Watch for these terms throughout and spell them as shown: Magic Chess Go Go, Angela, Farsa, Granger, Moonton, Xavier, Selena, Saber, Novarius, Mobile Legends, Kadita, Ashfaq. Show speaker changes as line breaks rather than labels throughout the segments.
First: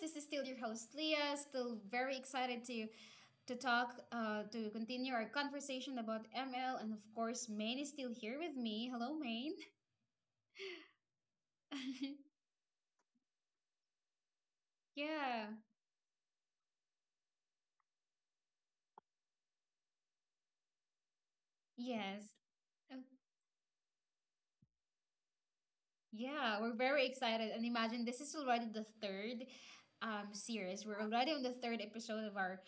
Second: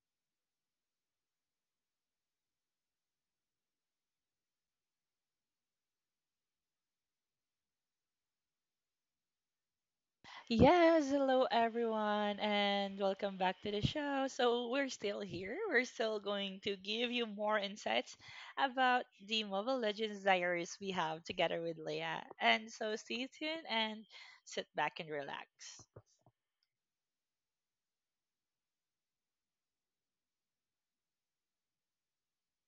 this is still your host Leah. Still very excited to talk to continue our conversation about ML. And of course, Maine is still here with me. Hello, Maine.
Yes, hello everyone, and welcome back to the show. So, we're still
Yeah.
here. We're still going to give you more insights about the Mobile Legends diaries we have together with Leia.
Yes.
And so, stay tuned and sit back and relax.
Yeah, we're very excited. And imagine this is already the third series. We're already on the third episode of our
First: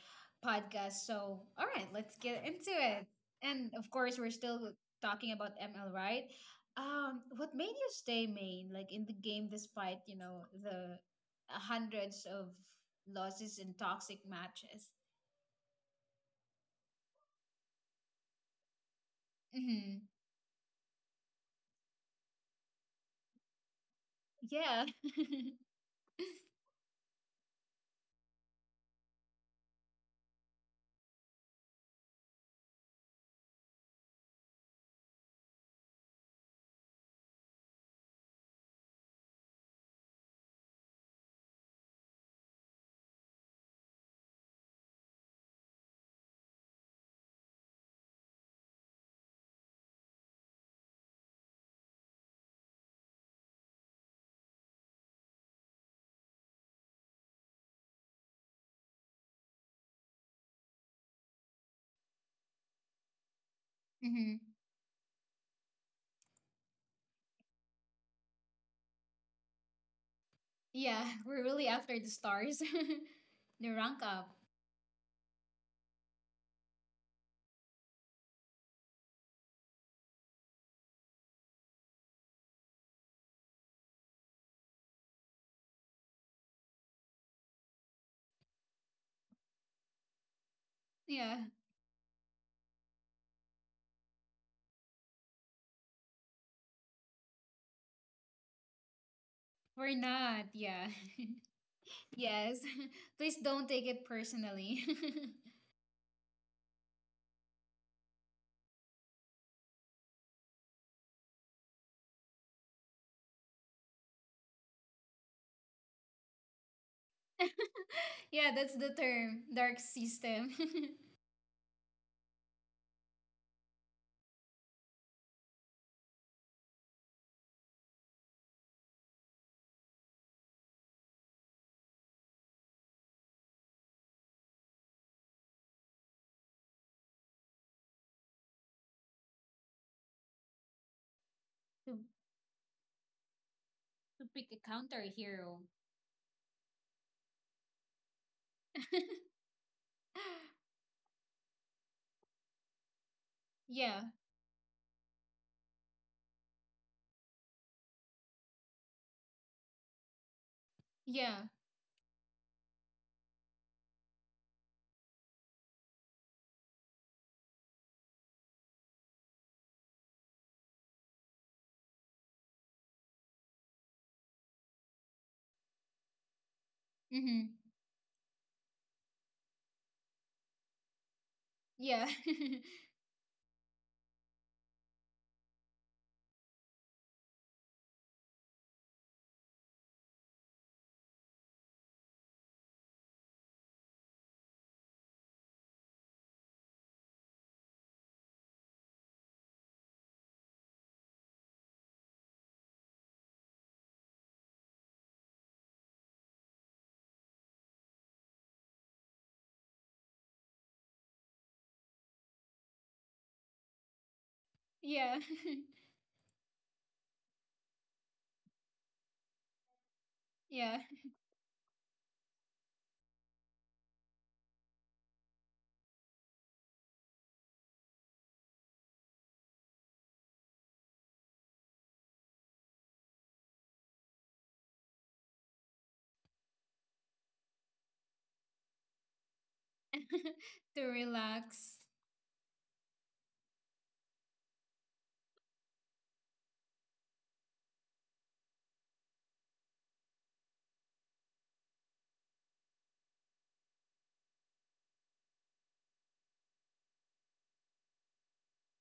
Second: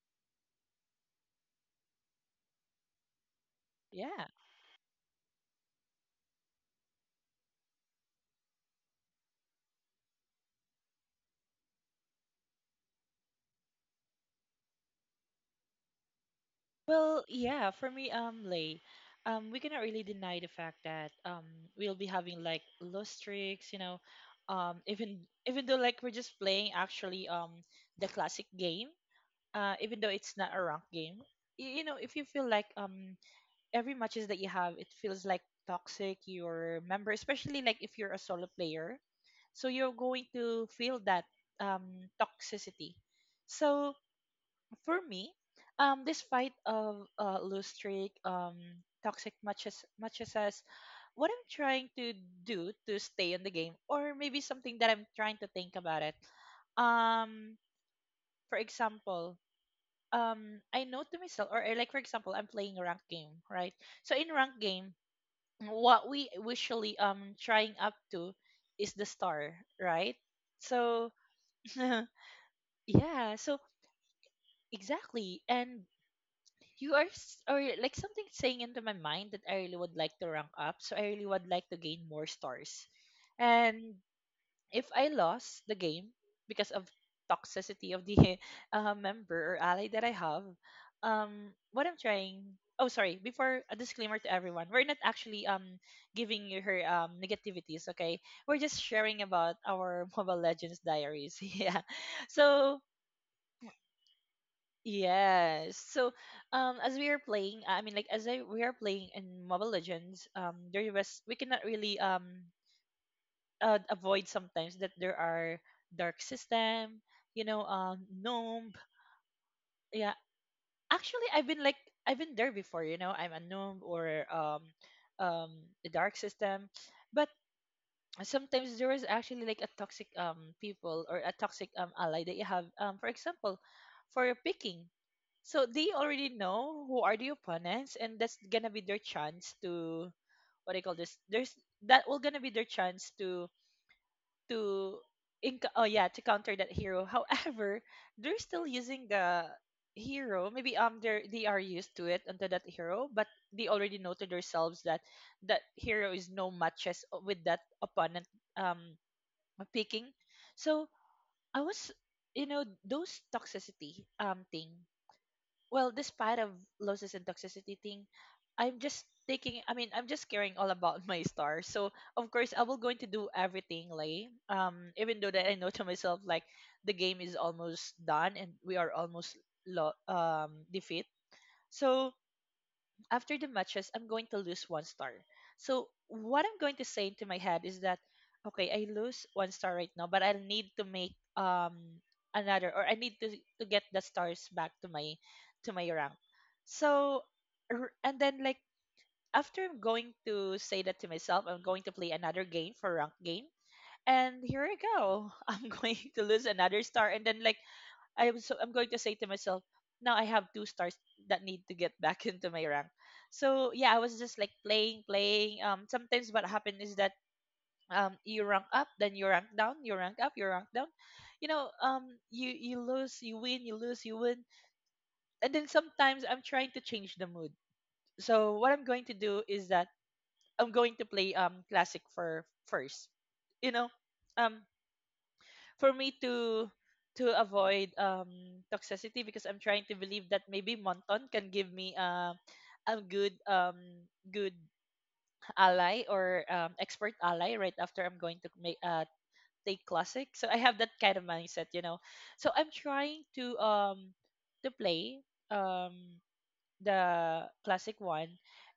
podcast. So, all right, let's get into it. And of course,
Yeah.
we're still talking about ML, right? What made you stay main, like in the game, despite, you know, the hundreds of losses and toxic matches?
Well, yeah, for me, Lay, we cannot really
Mm-hmm.
deny the fact that we'll be having like low streaks, you know, um,
Yeah.
even even though like we're just playing actually the classic game, even though it's not a ranked game, you know, if you feel like every matches that you have, it feels like toxic. Your member, especially like if you're a solo player, so you're going to feel that toxicity. So for me, this fight of loose streak, toxic matches as what I'm trying to do to stay in the game, or maybe something that I'm trying to think about it. Um, for example, I know to myself or like for example I'm playing a rank game, right? So in
Mm-hmm.
rank game, what we usually trying up to is the star, right?
Yeah,
So
we're really after the stars.
yeah, so
The rank up.
exactly. And you are or like something saying into my mind that I really would like to rank up, so I really would like to gain more stars. And if I lost the game because of toxicity of the member or ally that I have,
Yeah.
what I'm trying. Oh, sorry. Before a disclaimer to everyone, we're not actually giving you her negativities. Okay, we're just sharing about
We're
our Mobile
not,
Legends
yeah.
diaries. yeah.
Yes.
So
Please don't take it personally.
yes. So as we are playing, we are playing in Mobile Legends, there was we cannot really avoid sometimes that there are dark system, you know,
Yeah, that's
gnome.
the term, dark
Yeah,
system.
actually, I've been there before. You know, I'm a gnome or um, the dark system, but sometimes there is actually like a toxic people or a toxic ally that you have. For example, for your picking. So they already know who are the opponents, and that's gonna be their chance to what I call this. There's
To
that will gonna be their chance
pick a counter
to
hero.
to counter that hero. however, they're still using the hero, maybe they are used to it under that hero, but they
Yeah,
already know to themselves that that hero is no matches, with that opponent um picking. So
yeah.
I was, you know, those toxicity thing. Well, despite of losses and toxicity thing, I'm just taking I mean I'm just caring all about my star. So of course I will going to do everything like even though that I know to myself like the game is
Mm-hmm.
almost done and we are almost defeat.
Yeah.
So after the matches, I'm going to lose one star. So what I'm going to say into my head is that, okay, I lose one star right now, but I'll need to make another, or I need to get the stars back to my rank. So and then like after I'm going to say that to myself, I'm going to play another game for rank game, and here I go. I'm going to lose another star, and then like I was so I'm going to say to myself, now I have two stars that need to get back into my rank. So yeah, I was just like playing,
Yeah.
playing. Sometimes what happened is that you rank up, then you rank down, you rank up, you rank
Yeah.
down. You know, you lose, you win, you lose, you win, and then sometimes I'm trying to change the mood. So what I'm going to do is that I'm going to play classic for first. You know, um, for me to avoid toxicity because I'm trying to believe that maybe
To
Monton can give
relax.
me a good good ally, or expert ally right after I'm going to make take classic. So I have that kind of mindset, you know. So I'm trying to play um the classic one.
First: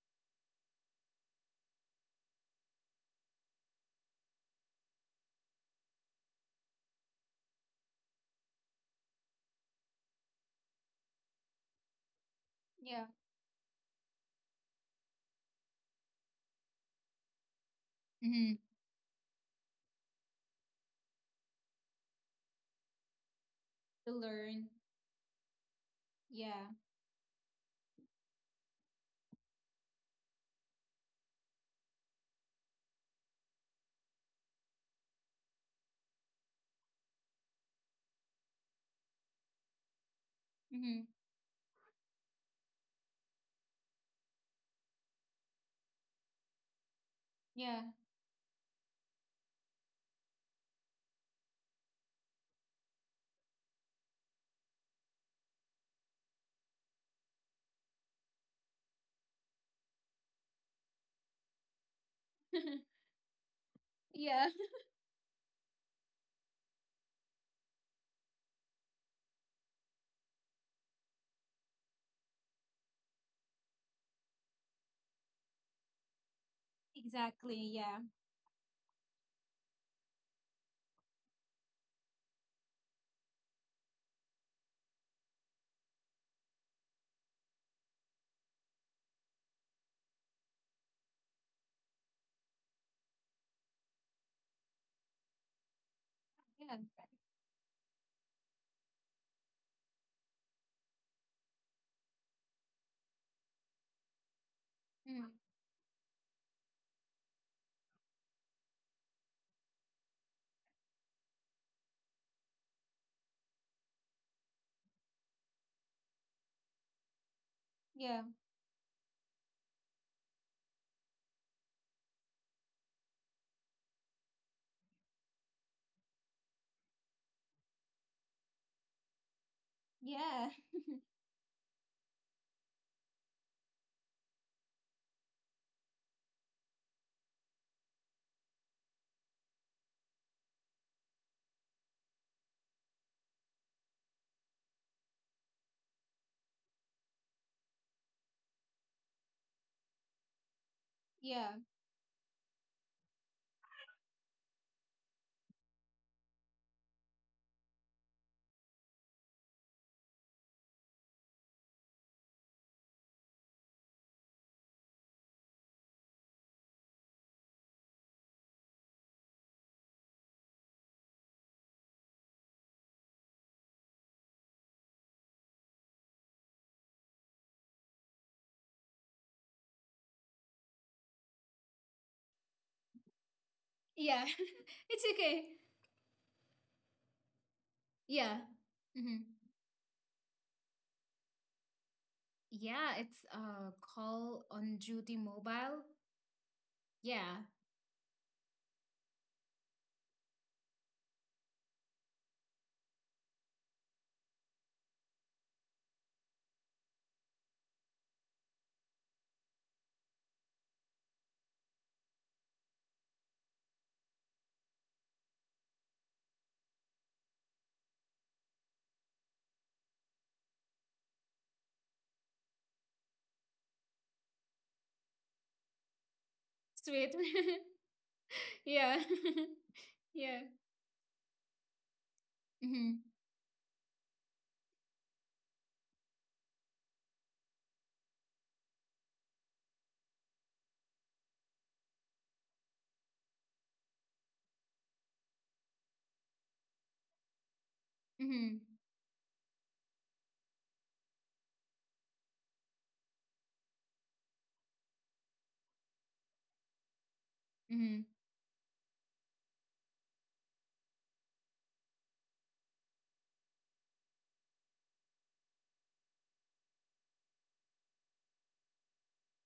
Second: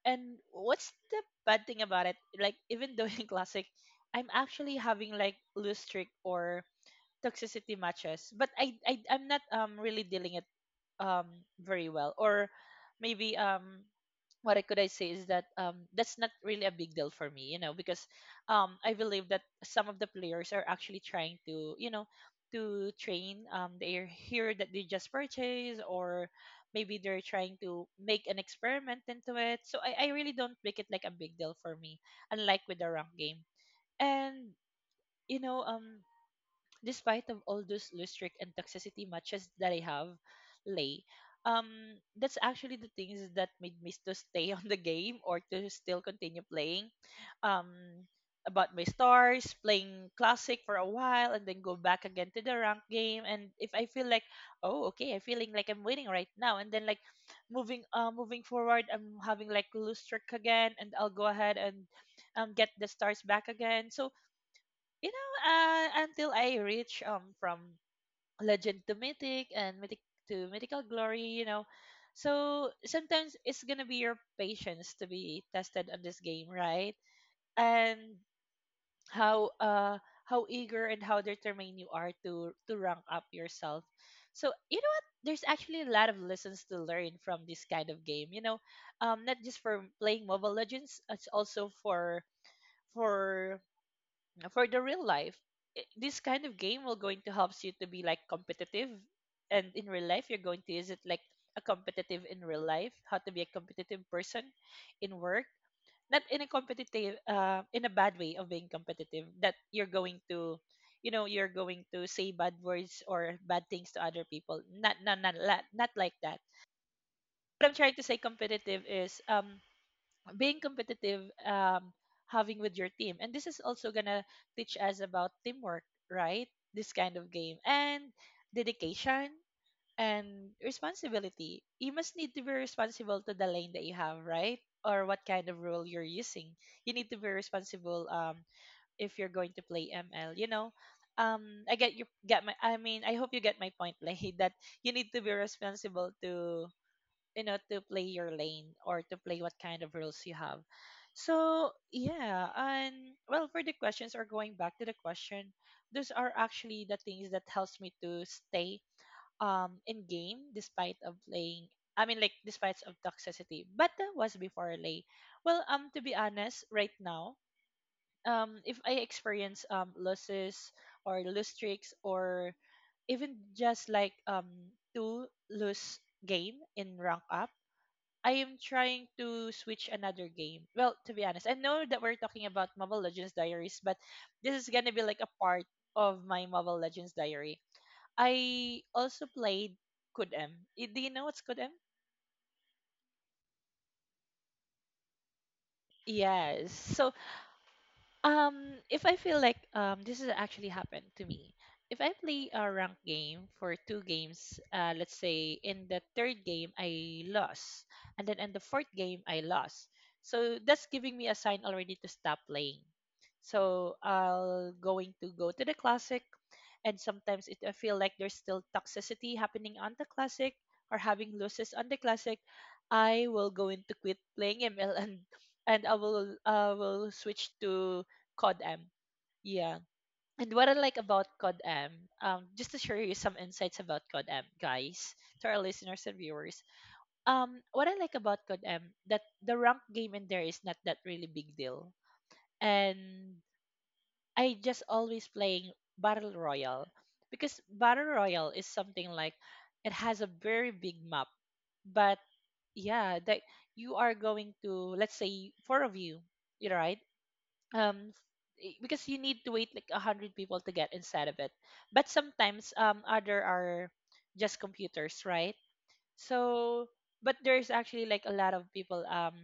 And what's the bad thing about it? Like even though in classic I'm actually having like loose streak or toxicity matches, but I'm not really dealing it very well, or
Yeah.
maybe what I could I say is that that's not really a big deal for me, you know, because
Mm-hmm.
I believe that some of the players are actually trying to, you know, to train their
To
hero that
learn.
they just purchased, or
Yeah.
maybe they're trying to make an experiment into it. So I really don't make it like a big deal for me, unlike with the rank game. And, you know, um, despite of all those lustric and toxicity matches that I have, Lay,
Mm-hmm.
um, that's actually the things that made me to stay on the game or to still continue playing.
Yeah.
Um, about my stars, playing classic for a while, and then go back again to the rank game. And if I feel like, oh, okay, I'm feeling like I'm winning right now, and then like moving forward, I'm having like lustric again, and I'll go ahead and get the stars back again. So,
Yeah.
you know, until I reach from legend to mythic, and mythic to mythical glory, you know. So sometimes it's gonna be your patience to be tested on this game, right?
Exactly. Yeah.
And how uh how eager and how determined you are to rank up yourself. So you know what? There's actually a lot of lessons to learn from this kind of game. You know, not just for playing Mobile Legends, it's also for for the real life, this kind of
Yeah.
game will going to helps you to be like competitive, and in real life you're going to use it like a competitive in real life, how to be a competitive person in
Mm-hmm.
work, not in a competitive, in a bad way of being competitive that you're going to, you know, you're going to say bad words or bad things to other people. Not not like that. What I'm trying to say
Yeah.
competitive is being competitive, having with your team. And this is also gonna teach us about teamwork, right? This kind of game. And dedication
Yeah.
and responsibility. You must need to be responsible to the lane that you have, right? Or what kind of rule you're using, you need to be responsible. Um, if you're going to play ML, you know, um, I get you get my I mean I hope you get my point, like that. You need to be responsible to, you know, to play your lane or to play what kind of rules you have.
Yeah.
So yeah. And well, for the questions, or going back to the question, those are actually the things that helps me to stay in game, despite of playing, I mean, like despite of toxicity. But that was before, Lay. Well, um, to be honest, right now, if I experience losses or lose streaks, or even just like two lose game in rank up, I am trying to switch another game. Well, to be honest, I know that we're talking about Mobile Legends Diaries, but
Yeah,
this is gonna be
it's
like a
okay.
part of my Mobile Legends Diary.
Yeah.
I
Hmm.
also played Kudem. Do you know what's Kudem?
Yeah, it's call on duty mobile.
Yes. So
Yeah,
um, if I feel like this has actually happened to me. If I play a rank game for two games, let's say in the third game I lost, and then in the fourth game I lost, so that's giving me a sign already to stop playing. So I'll going to go to the classic, and sometimes it I feel like there's still toxicity happening on the classic, or having losses on the classic, I will go into quit playing ML and I will
sweet.
switch to Cod M.
Yeah.
Yeah.
Yeah.
And what I like about Cod M, just to share
Mm-hmm.
you some insights about Cod M, guys, to our listeners and viewers. What I like about Cod M that the rank game in there is not that really big deal, and I just always playing Battle Royale because Battle Royale
Mm-hmm.
is something like it has a very big map, but yeah, that you are going to let's say four of you, you know, right?
Mm-hmm.
Um, because you need to wait like 100 people to get inside of it. But sometimes other are just computers, right? So but there's actually like a lot of people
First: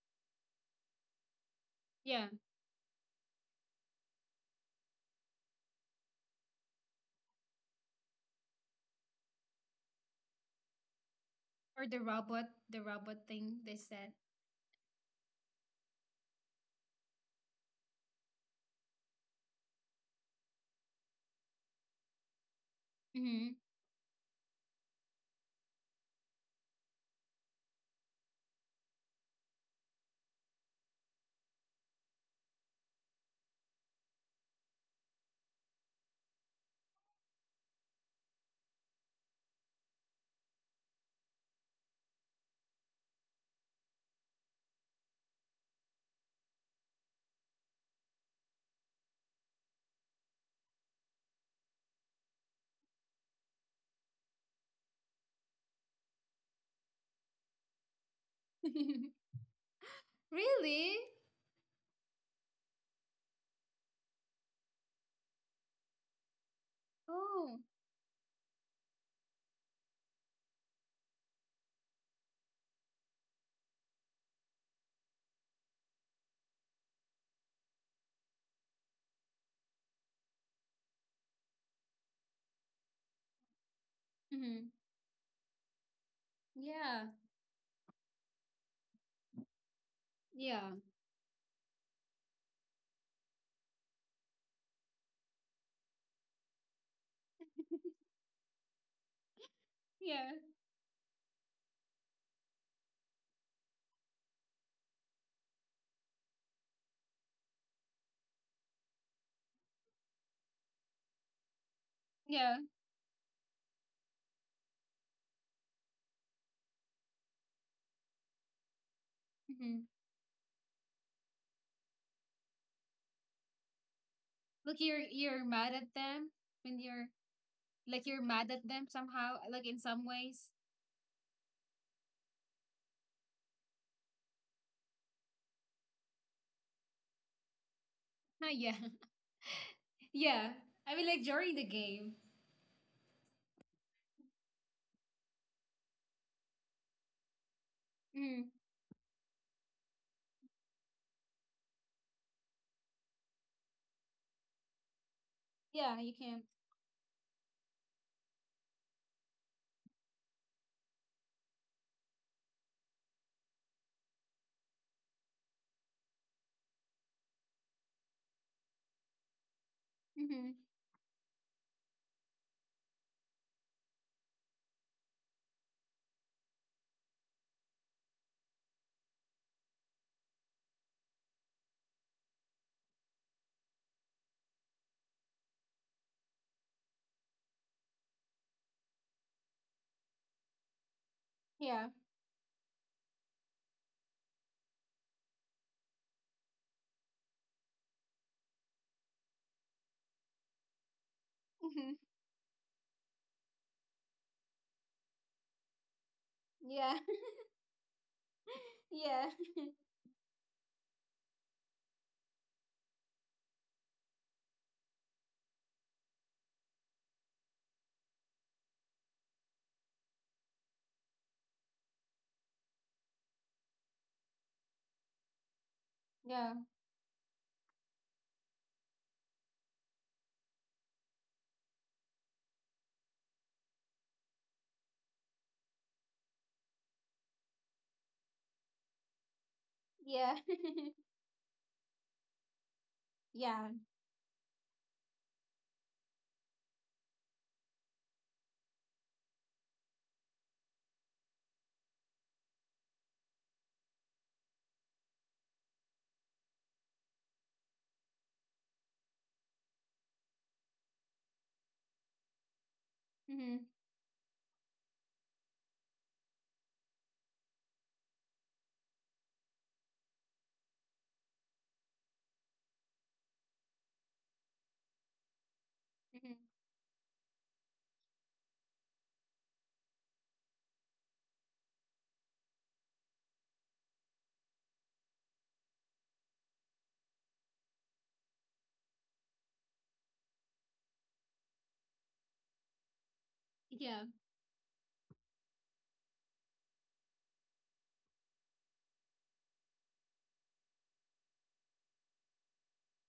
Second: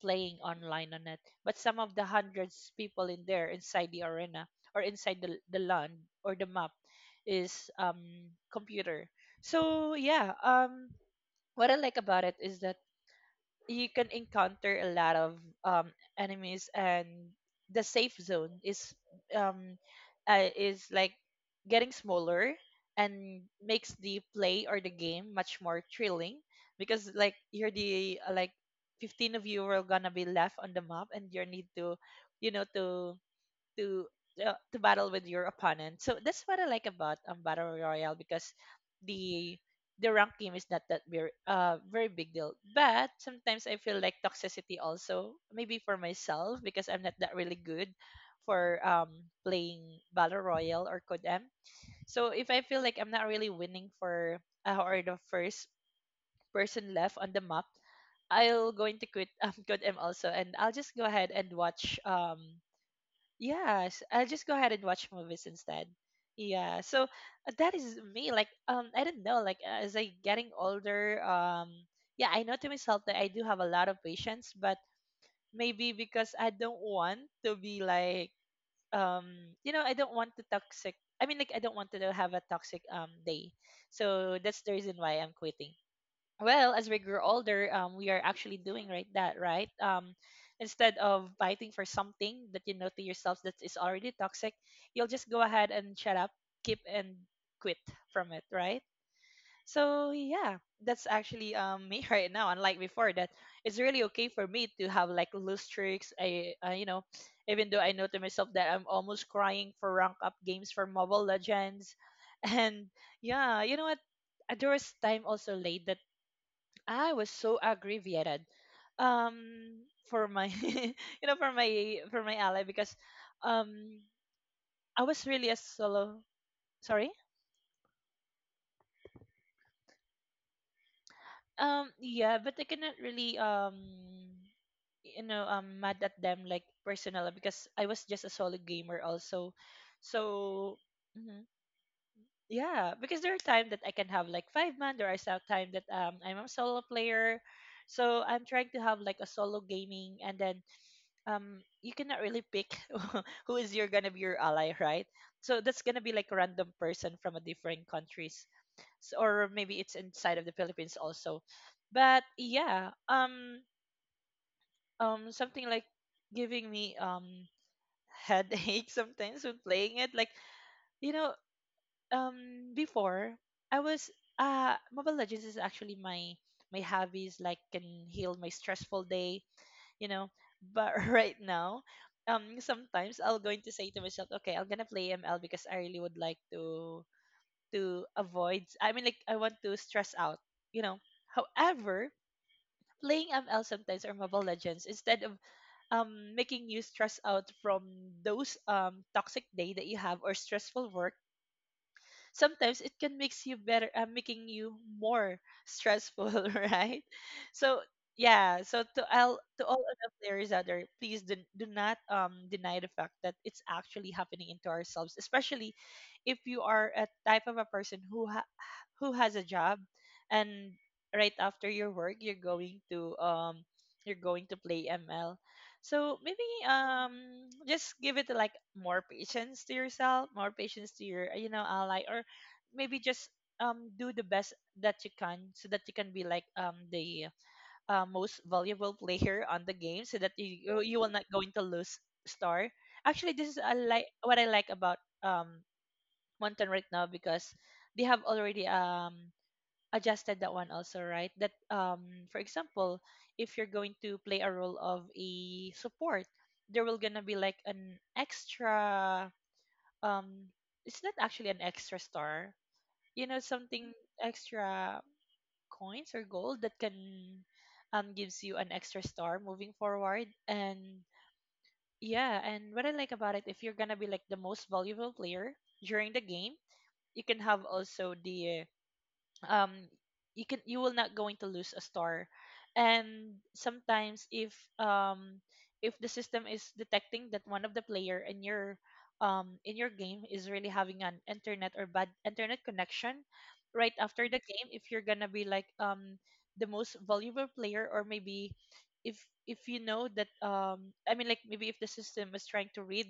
playing online on it. But some of the
Yeah,
hundreds people in there inside the arena or inside the land or the map is computer. So yeah, what I
or
like about it is that
the robot thing they
you can
said.
encounter a lot of um, enemies, and the safe zone um is like getting smaller and
Mm-hmm.
makes the play or the game much more thrilling, because like you're the like 15 of you are gonna be left on the map, and you need you know to to to battle with your opponent. So that's what I like about battle royale, because the the rank game is not that very big deal. But sometimes I feel like toxicity also, maybe for myself, because I'm not that really good for playing battle royale or codem. So if I feel like I'm not really winning for or the first person left on the map, I'll going to quit codem also, and I'll just
Really?
go ahead and watch Yes, I'll just go ahead and watch movies instead. Yeah, so
Oh.
that is me. Like, I don't know. Like, as I getting older, yeah, I know to myself that I do have a lot of patience, but maybe because I don't want to be like, um, I don't want to toxic. I mean, like, I don't want to have a toxic day. So that's
Mm-hmm.
the reason why I'm quitting. Well, as we
Yeah.
grow older, we are actually doing right, that right,
Yeah.
instead of fighting for something that you know to yourself that is already toxic, you'll just go ahead and shut up, keep, and quit from it, right? So
Yeah.
yeah, that's actually me right now, unlike before, that it's really okay for me to have like loose streaks. I you know, even though I know to myself that I'm almost crying for rank up games for Mobile Legends,
Yeah.
and yeah. You know what, there was time also late, that I was so aggravated, um
Mm-hmm.
for my you know, for my ally, because um
Like
I was
you're
really a
mad at
solo.
them when
Sorry.
you're like you're mad at them somehow, like in some ways.
Yeah, but I cannot really mad at them like personal, because I was just a
Huh,
solo
yeah.
gamer also.
Yeah.
So
I mean, like
mhm,
during the game.
yeah, because there are times that I can have like five man, there are some time that I'm a solo player. So I'm
Mm.
trying to have like a solo gaming, and then you cannot really pick who is you're gonna be your ally, right? So that's gonna
Yeah,
be
you
like a
can.
random person from a different countries, S or maybe it's inside of the Philippines also. But yeah, something like giving me headache sometimes when playing it. Like,
Mm-hmm.
you know, before, I was Mobile Legends is actually my hobbies, like, can heal my stressful day you know. But right now, sometimes I'll going to say to myself, okay, I'm gonna play ML because I really would like to avoid. I mean, like, I want to stress out, you know.
Yeah.
However, playing ML sometimes, or Mobile Legends, instead of making you stress out from those toxic day that you have, or stressful work,
Mm-hmm.
sometimes it can makes you better, making you more stressful,
Yeah.
right? So yeah, so to
Yeah.
all, to all of the players out there, please do not deny the fact that it's actually happening into ourselves, especially if you are a type of a person who has a job, and right after your work, you're going to play ML. So maybe
Yeah.
just give it like more patience to yourself, more patience to your ally, or maybe just do the best that you can, so that you can be like the most valuable player on the game, so that
Yeah.
you will not going to lose star. Actually, this is
Yeah.
a like what I like about mountain right now, because they have already adjusted that one also, right, that for example, if you're going to play a role of a support, there will gonna be like an extra, um it's not actually an extra star, you know,
Mm-hmm.
something extra coins or gold that can gives you an extra star moving forward. And yeah, and what I like about it, if you're gonna be like the most valuable player during the game,
Mm-hmm.
you can have also the, um you can, you will not going to lose a star. And sometimes um if the system is detecting that one of the player in your in your game is really having an internet, or bad internet connection, right
Yeah.
after the game, if you're gonna be like the most valuable player, or maybe if you know that I mean, like, maybe if the system is trying to read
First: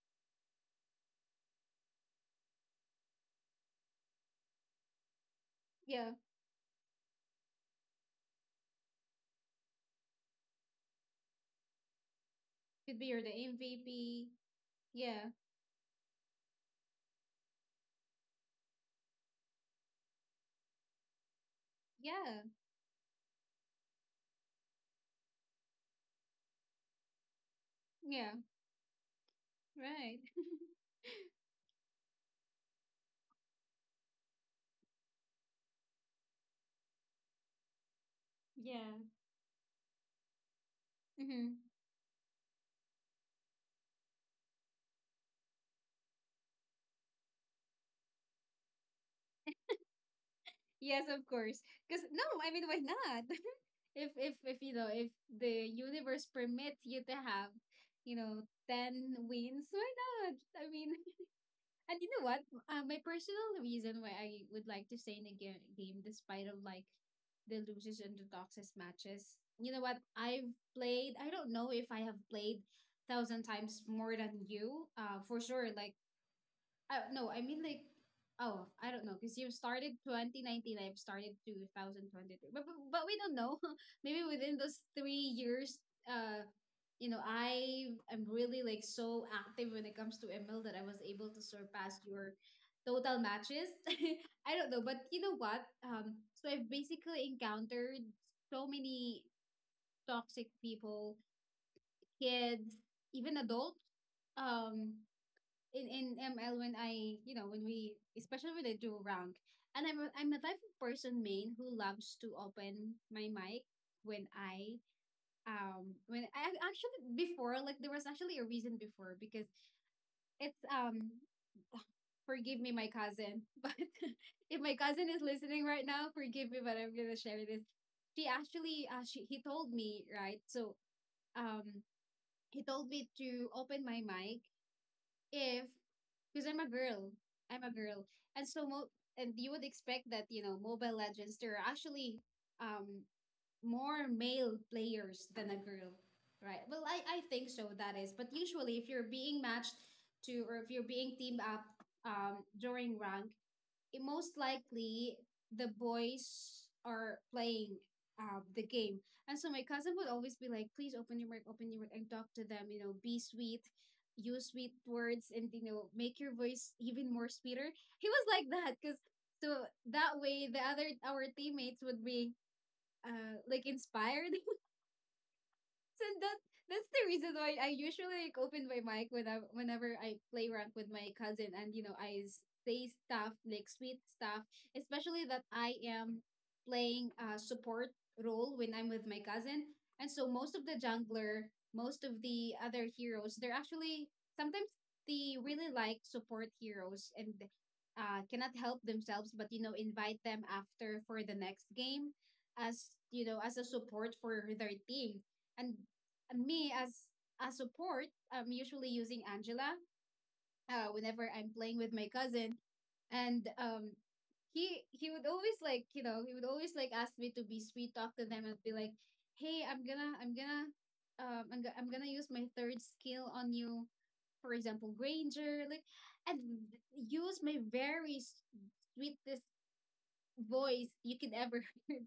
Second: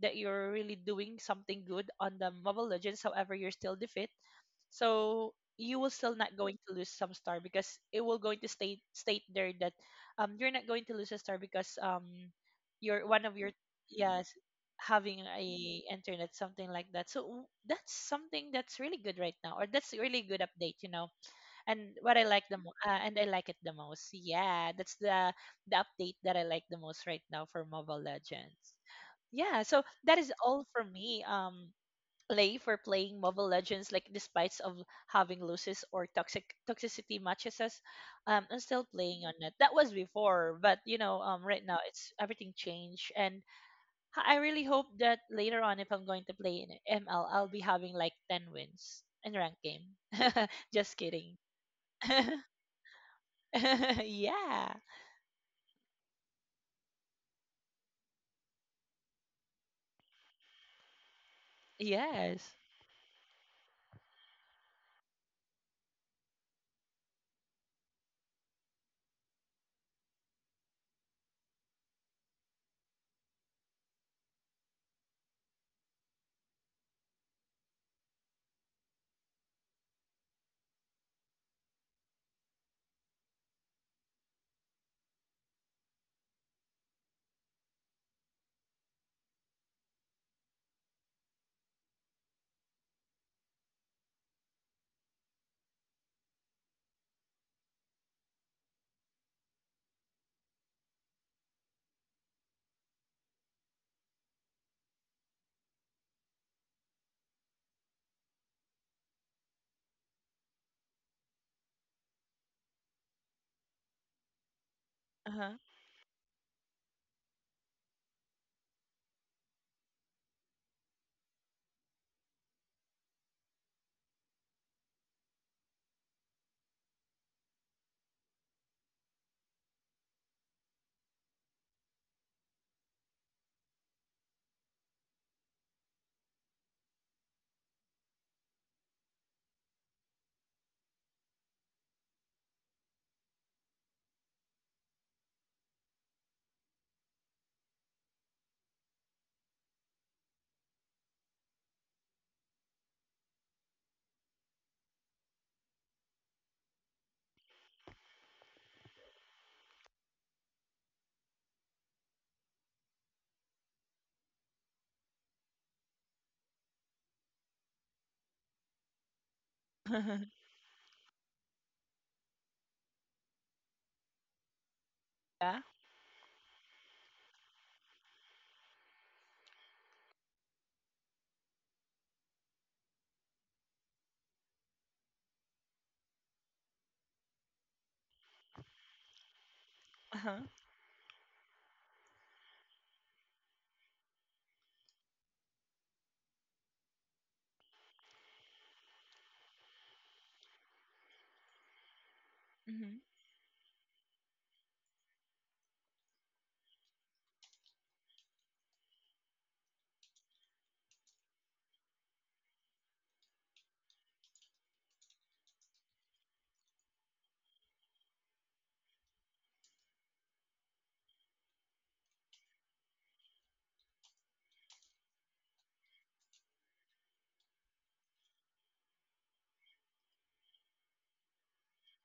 that you're really doing something good on the Mobile Legends, however you're still defeat, so you will
Yeah.
still not going to lose some star, because it will going to state there that you're not going to lose a star because
Could
you're
be you're
one
the
of your,
MVP.
yes, having
Yeah.
a internet, something like that. So that's something that's really good right now, or that's really good update. And what I
Yeah.
like the And I like it the most, yeah, that's the update that I like the most right now for Mobile
Yeah.
Legends. Yeah, so that
Right.
is all for me, play for playing Mobile Legends, like despite of having losses or toxicity matches us, I still
Yeah.
playing on it. That was before, but
Mm-hmm.
right now it's everything changed, and I really hope that later on, if I'm going to play in ML, I'll be having like 10 wins in rank game. Just
Yes, of
kidding.
course. Because no, I mean, why not? If you
Yeah.
know if the universe permits you to have, you know, ten wins, why not? I mean, and you know what?
Yes.
My personal reason why I would like to stay in the game, despite of like the losers and the toxic matches. You know what? I've played. I don't know if I have played thousand times more than you. For sure. Like, oh no, I mean like, oh, I don't know because you started 2019, I've started 2023, but we don't know. Maybe within those 3 years, uh, you know, I am really like so active when it comes to ML that I was able to surpass your total matches. I don't know, but you know what? So I've basically encountered so many toxic people, kids, even adults um in ML when I you know when we especially when I do rank. And I'm the type of person main who loves to open my mic when I
Uh
when I actually before, like, there was actually a reason before because it's forgive me my cousin but if my cousin is listening right now forgive me but I'm gonna share this. She actually she He told me right. Um he told me to open my mic if, because I'm a girl. I'm a girl, and and you would expect that you know Mobile Legends there are actually um more male players than a girl, right? Well, I think so that is, but usually if you're being teamed up during rank, it most likely the boys are playing the game. And so my cousin would always be like, please open your mic, and talk to them, you know, be sweet, use sweet words, and, you know, make your voice even more sweeter. He was like that because so that
huh.
way the other, our teammates would be like inspired.
Yeah.
So that, that's the reason why I usually like open my mic when I, whenever I play rank with my cousin, and say stuff like sweet stuff, especially that I am playing a support role when I'm with my cousin. And
Uh
so
huh.
most of the jungler, most of the other heroes, they're actually sometimes they really like support heroes and cannot help themselves but you know invite them after for the next game as
Hmm.
you know as a support for their team. And me as a support, I'm usually using Angela whenever I'm playing with my cousin, and he would always like you know he would always like ask me to be sweet, talk to them, and be like, "Hey, I'm gonna use my third skill on you, for example, Granger," like, and use my very sweetest voice you could ever hear,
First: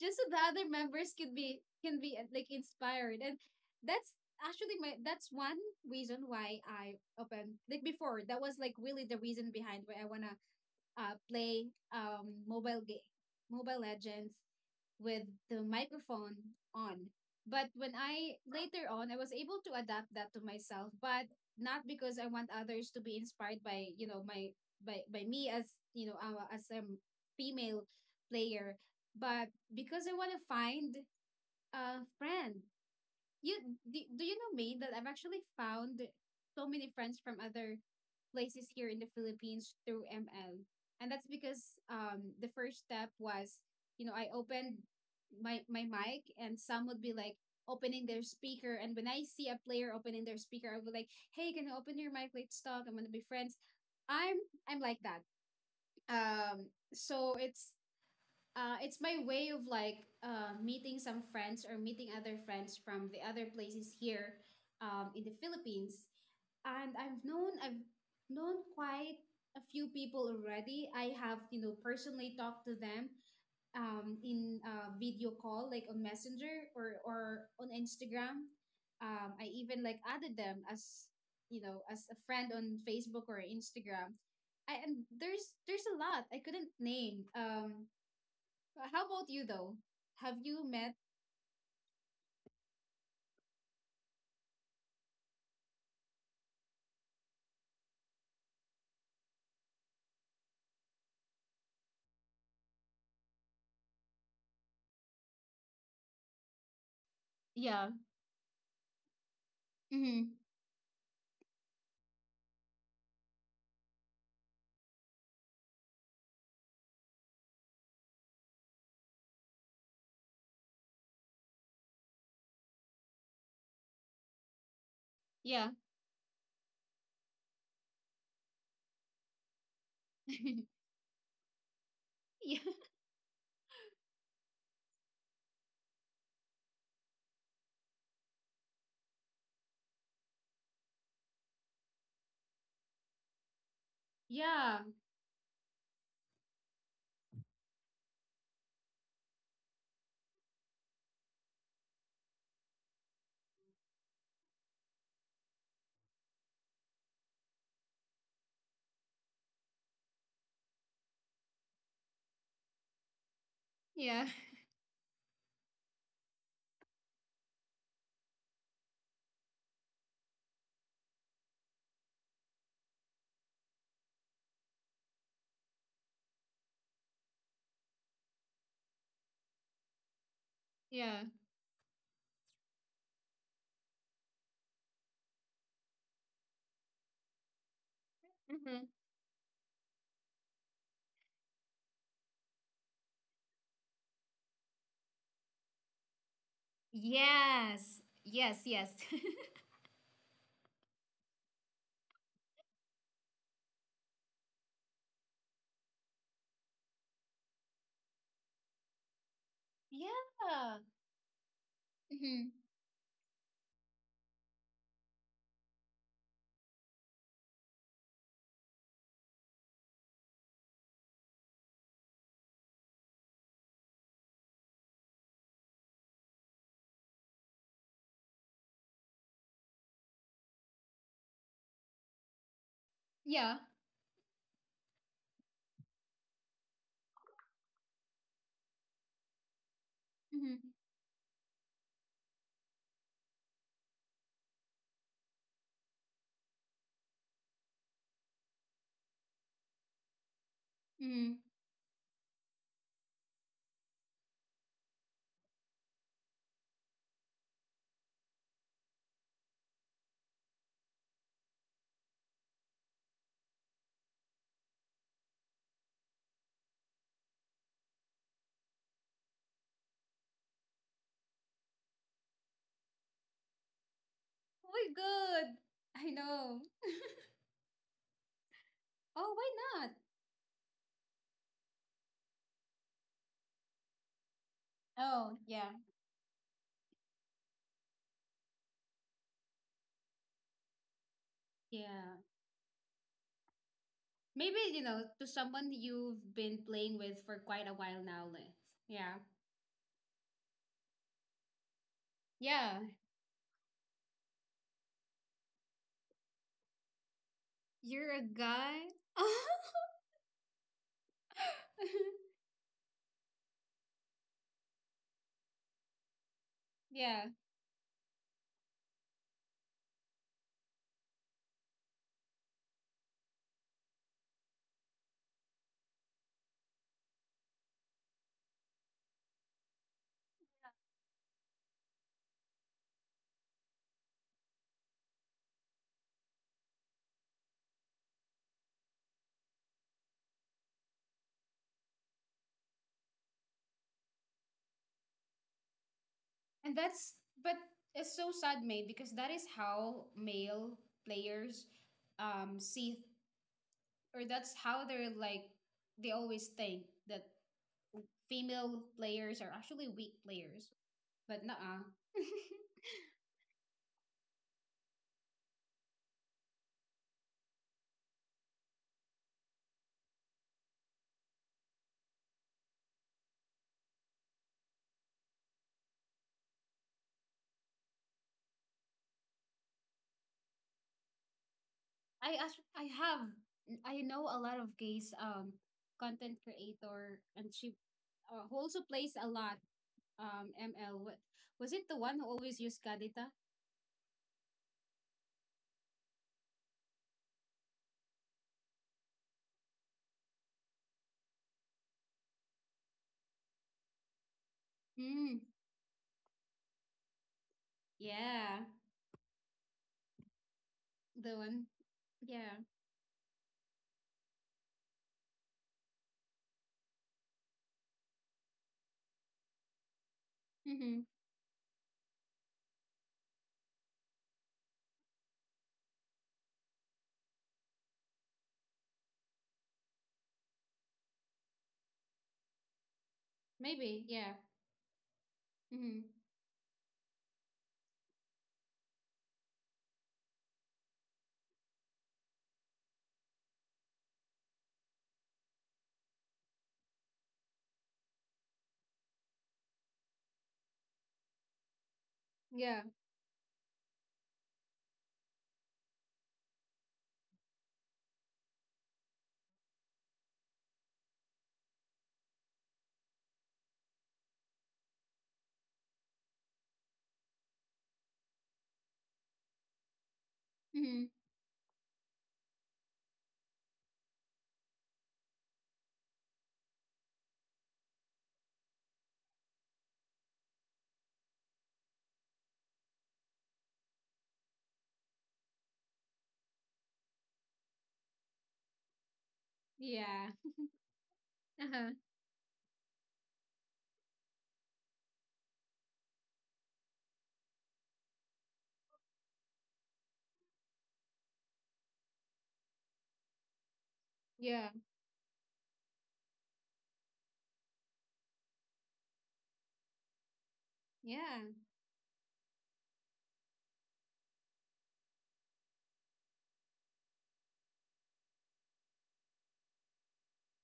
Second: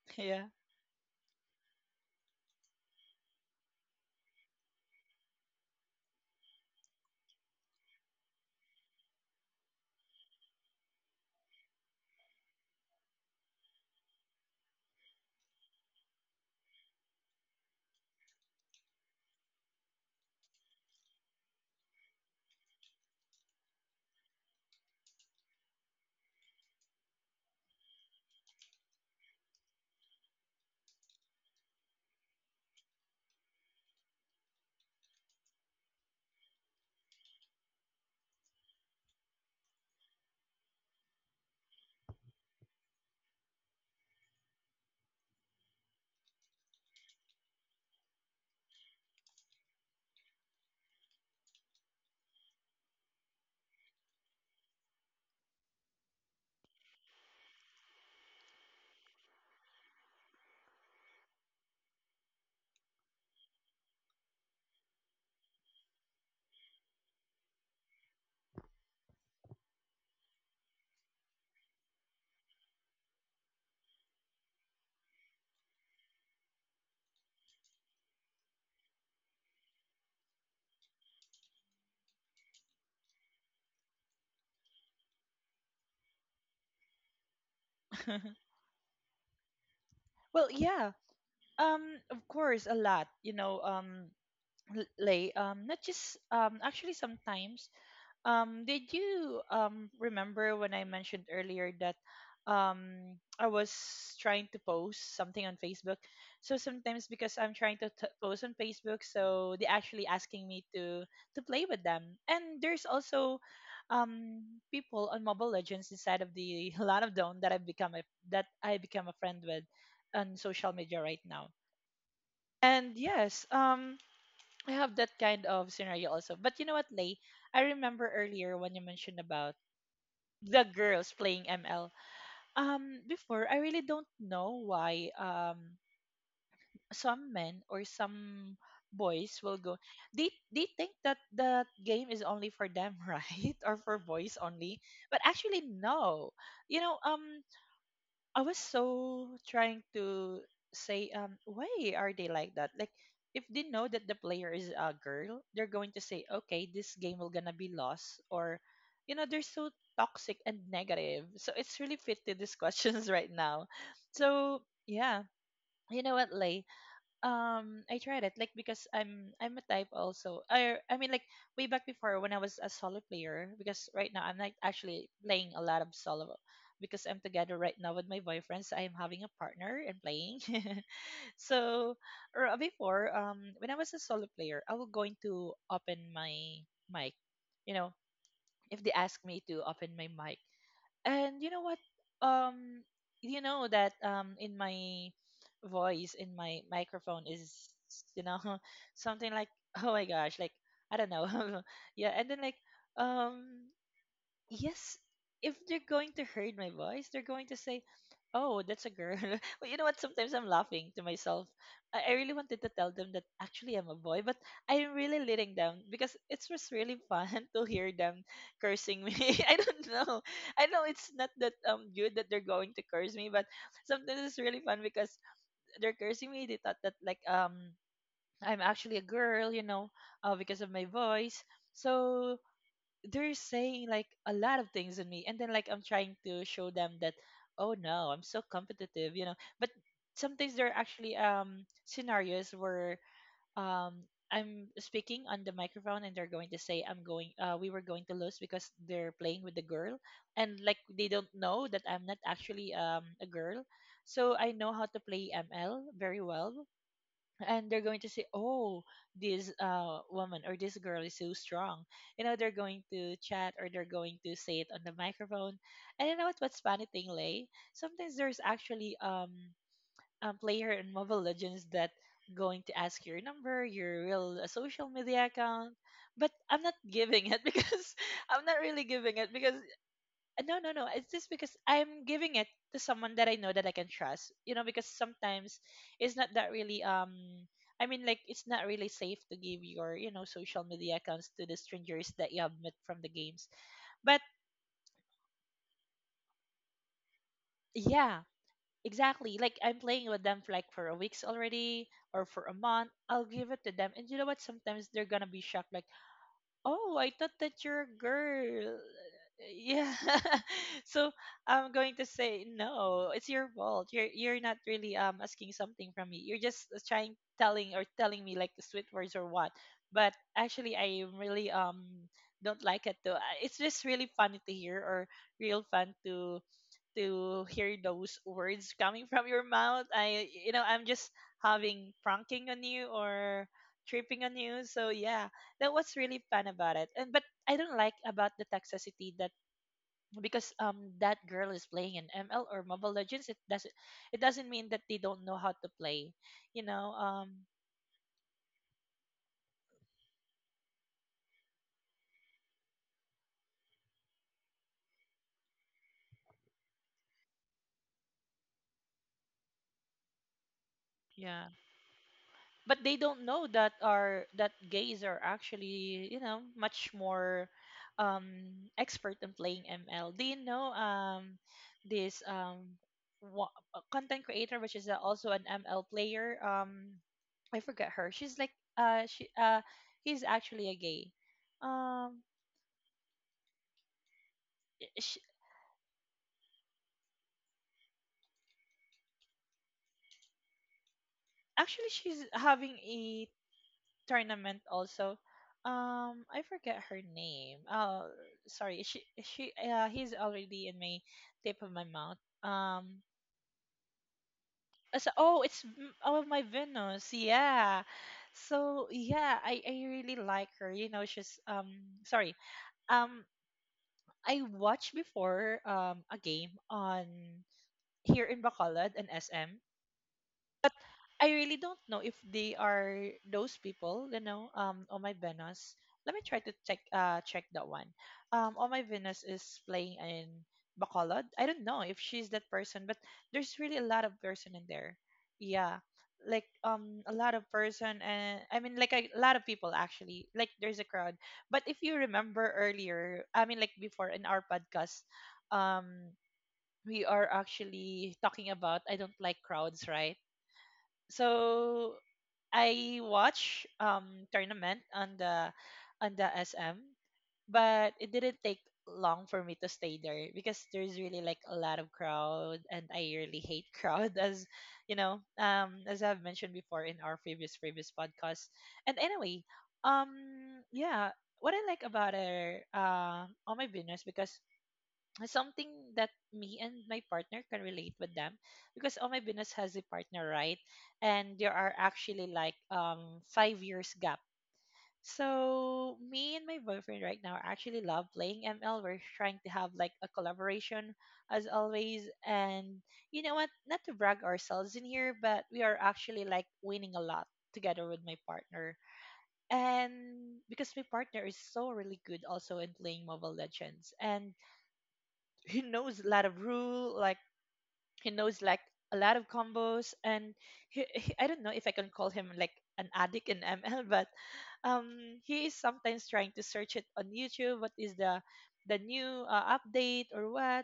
just so the
Yeah.
other members can be like inspired. And that's actually my, that's one reason why I opened, like, before that was like really the reason behind why I want to play Mobile Legends with the microphone on. But when I later on, I was able to adapt that to myself, but not because I want others to be inspired by you know my by me as you know as a female player, but because I want to find a friend. you do you know me that I've actually found so many friends from other places here in the Philippines through ML. And that's because the first step was, you know, I opened my mic and some would be like opening their speaker, and when I see a player opening their speaker, I would like, "Hey, can you open your mic? Let's talk. I'm gonna be friends." I'm I'm like that. Um so it's it's my way of like meeting some friends or meeting other friends from the other places here in the Philippines. And I've known quite a few people already. I have you know personally talked to them in video call, like on Messenger or on Instagram. I even like added them as you know as a friend on Facebook or Instagram. I, and there's a lot I couldn't name. But how about you though? Have
Well,
you met?
yeah. Um, of course, a lot. You know, Lay, not just actually sometimes. Did you remember when I mentioned earlier that I was trying to post something on Facebook? So sometimes because I'm trying
Yeah.
to post on Facebook, so they actually
Mm-hmm.
asking me to play with them. And there's also um people on Mobile Legends inside of the lot of Dawn, that I've become a that I become a friend with on social media right now. And yes, I have that kind
Yeah.
of scenario also. But you know what, Lay? I remember earlier when you mentioned about the girls playing ML.
Yeah.
Before, I really don't know why some men or some boys will go. They think that that game is only for them, right? Or for boys only. But actually, no. You know, I was so trying to say, why are they like that? Like, if they know that the player is a girl, they're going to say, okay, this game will gonna be lost, or, they're so toxic and negative. So it's really fit to these questions right now.
Yeah. Yeah.
So yeah, you know what, Lay? I tried it, like, because I'm, a type also, I mean, like, way back before, when I was a solo player, because right now I'm like actually playing a lot of solo, because I'm together right now with my boyfriend, so I'm having a partner and playing.
Yeah.
So, or before, when I was a solo player, I was going to open my mic you know
Mm-hmm.
if they ask me to open my mic, and you know what, um you know that in my voice, in my microphone is,
Yes.
you know,
Yes. Yes.
something like, oh my gosh, like, I don't know. Yeah, and then like, um yes, if they're going to heard my voice, they're going to say, "Oh, that's a girl." Well, you know what? Sometimes I'm
Yeah.
laughing to myself. I really
Mm-hmm.
wanted to tell them that actually I'm a boy, but I'm really letting them, because it was really fun to hear them cursing me. I don't know. I know it's not that good that they're going to curse me, but sometimes it's really fun, because they're cursing me. They thought that like I'm actually a girl, because of my voice. So they're
Yeah.
saying like a lot of things on me, and then like I'm trying to show them that, oh no, I'm so competitive, you know. But sometimes there
Mm-hmm.
are actually scenarios where um I'm speaking on the microphone, and they're going to say I'm going we were going to lose because they're playing with the girl, and like they don't
Mm-hmm.
know that I'm not actually a girl. So I know how to play ml very well, and they're going to say, oh, this woman or this girl is so strong. You know, they're going to chat or they're going to say it on the microphone. And you know what's funny thing, Lay? Sometimes there's actually a player in Mobile Legends that going to ask your number, your real
Oh my
social media
god.
account.
I
But
know.
I'm not giving it because I'm not really giving
Oh,
it
why
because
not?
no, no, no. It's just because I'm giving it to someone that I know that I can trust. You know, because
Oh,
sometimes
yeah.
it's not that really I mean like it's not really safe to give your, you know, social media accounts to the strangers
Yeah.
that you have met from the games. But
Maybe, you know, to someone you've been playing with for quite a while
yeah,
now, like, yeah.
exactly. Like I'm playing with them for like for a weeks already or for a
Yeah.
month. I'll give it to them. And you know what? Sometimes they're gonna be shocked, like, oh, I thought that you're a
You're a guy?
girl. Yeah. So I'm going to say no. It's your fault. You're not really asking something from me. You're just trying
Yeah.
telling or telling me like sweet words or what. But actually, I really don't like it though. I- it's just really funny to hear or real fun to hear those words coming from your mouth. I, you know, I'm just having pranking on you or tripping on you. So yeah, that was really fun about it. And but I don't like about the toxicity that because that girl is playing in ML or Mobile Legends. It doesn't mean that they don't know how to play. You
And
know
that's,
um.
but it's so sad, mate, because that is how male players see or that's how they're like they always think that female players are actually weak players. But
Yeah,
nah.
but they don't know that are that gays are actually, you know, much more um expert in playing ml. Do you know this content creator which is also an ml player? I forget her, she's like she he's actually a gay. Um
I actually I have I know a lot of gays
sh
content creator and she who also plays a lot ML. What was it
Actually,
the one who
she's
always
having
used Kadita?
a tournament also. I forget her name. Oh, sorry. She He's already in my tip of my mouth. As
Mm,
oh, it's M- oh my Venus. Yeah.
yeah.
So yeah, I really like her. You know,
The
she's
one.
sorry.
Yeah.
Um, I watched before a game on here in Bacolod and SM.
Mm-hmm.
I really don't know if they are those people, you know, Oh My Venus. Let me try to check check that one. Oh My Venus is playing in Bacolod. I don't know if she's that person, but there's really a
Maybe,
lot of
yeah.
person in there. Yeah.
Mm-hmm.
Like a lot of person, and I mean like a lot of people actually. Like there's a crowd. But if you remember earlier, I mean like before in our podcast, um we are actually talking about I don't like crowds, right? So
Yeah.
I watch tournament on the SM, but it didn't take long for me to stay there because there's really like a lot of crowd, and I really hate crowd as you know as I've mentioned before in our previous podcast. And anyway, um
Mm-hmm.
yeah, what I like about our all my business because something that me and my partner can relate with them, because all my business has a partner, right? And there are actually like 5 years gap. So me and my boyfriend right now actually love playing ml. We're trying to have like a
Yeah.
collaboration as
Uh-huh.
always. And you know what, not to brag ourselves in here, but we are actually like winning a lot together with my partner. And because my partner is so really good also in playing Mobile Legends, and
Yeah.
he knows a lot of rule, like he knows like a lot of combos. And I don't
Yeah.
know if I can call him like an addict in ml, but he is sometimes trying to search it on YouTube, what is the new update or what,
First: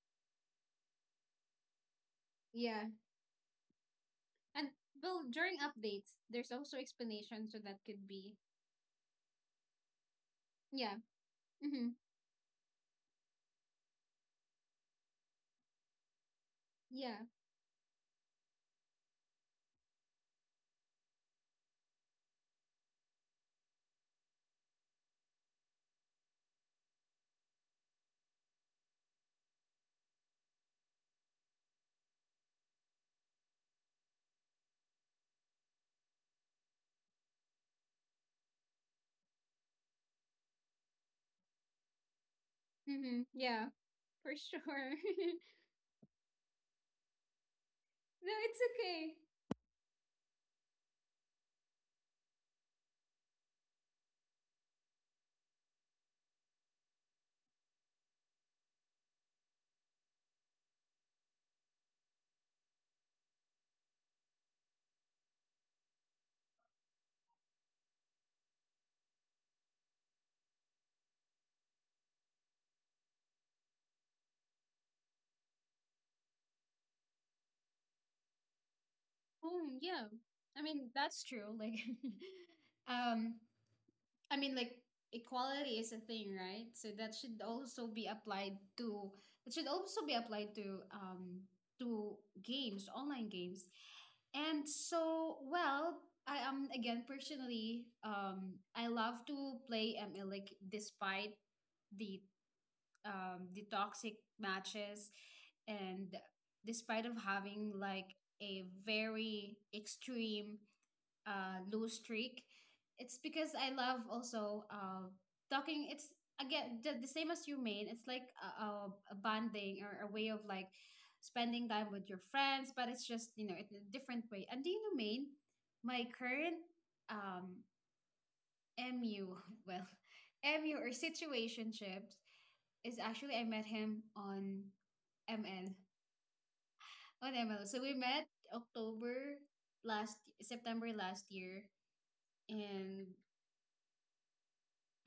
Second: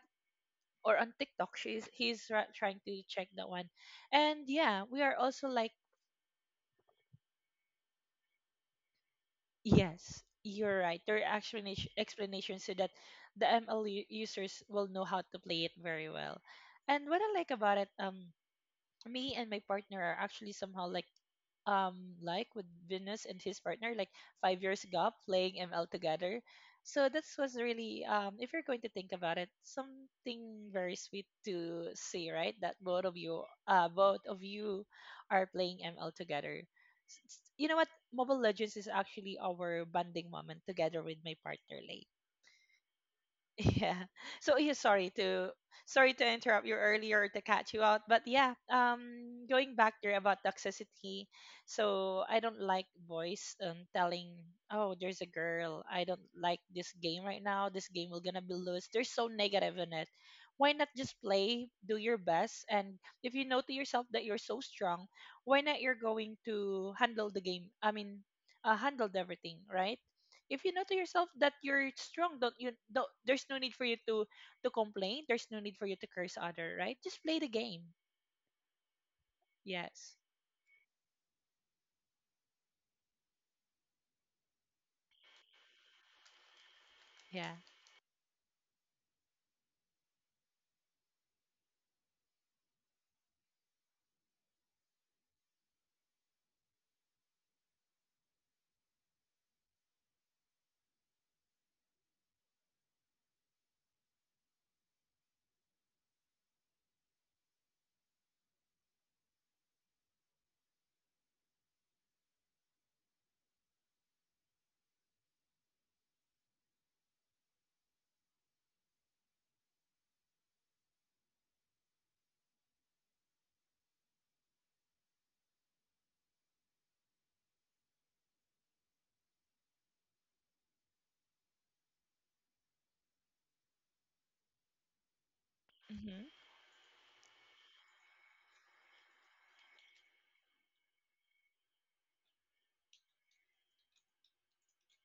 or on TikTok she's he's trying
Yeah.
to check that one. And
And
yeah, we are
well,
also
during
like
updates, there's also explanations so that could be.
yes, you're
Yeah.
right, there are
Mm-hmm.
explanations, so that the ml users will know how to play it very well. And
Yeah.
what I like about it, me and my partner are actually somehow um like with Venus and his partner, like 5 years ago playing ML together. So this was really if you're going to think about it, something very sweet to see, right? That both of you are playing ML together. S- s- you know what? Mobile Legends is actually our bonding moment together with my partner, Lay.
Mm-hmm. Yeah.
Yeah.
For
So yeah,
sure.
sorry to interrupt you earlier to catch you out, but
No,
yeah,
it's okay.
going back there about toxicity. So I don't like boys telling, oh, there's a girl, I don't like this game right now, this game will gonna be lose. They're so negative in it. Why not just play, do your best, and if you know to yourself that you're so strong, why not you're going to handle the game? I mean, handled everything, right? If you know to yourself that you're strong, don't, there's no need for you to complain, there's no need for you to curse other, right? Just play the game.
Oh, yeah.
Yes.
I mean, that's true. Like, um, I mean, like equality is a thing, right? So that should
Yeah.
also be applied to it should also be applied to um to games, online games. And so, well, I am again personally I love to play ML like despite the the toxic matches and despite of having like a very extreme lose streak. It's because I love also talking. It's again the same as you made. It's like a bonding or a way of like spending time with your friends, but it's just you know it's a different way. And do you know, Maine, my current um, MU, well, MU or situationships is actually I met him on ML, on ML. So we met October, last September last year, and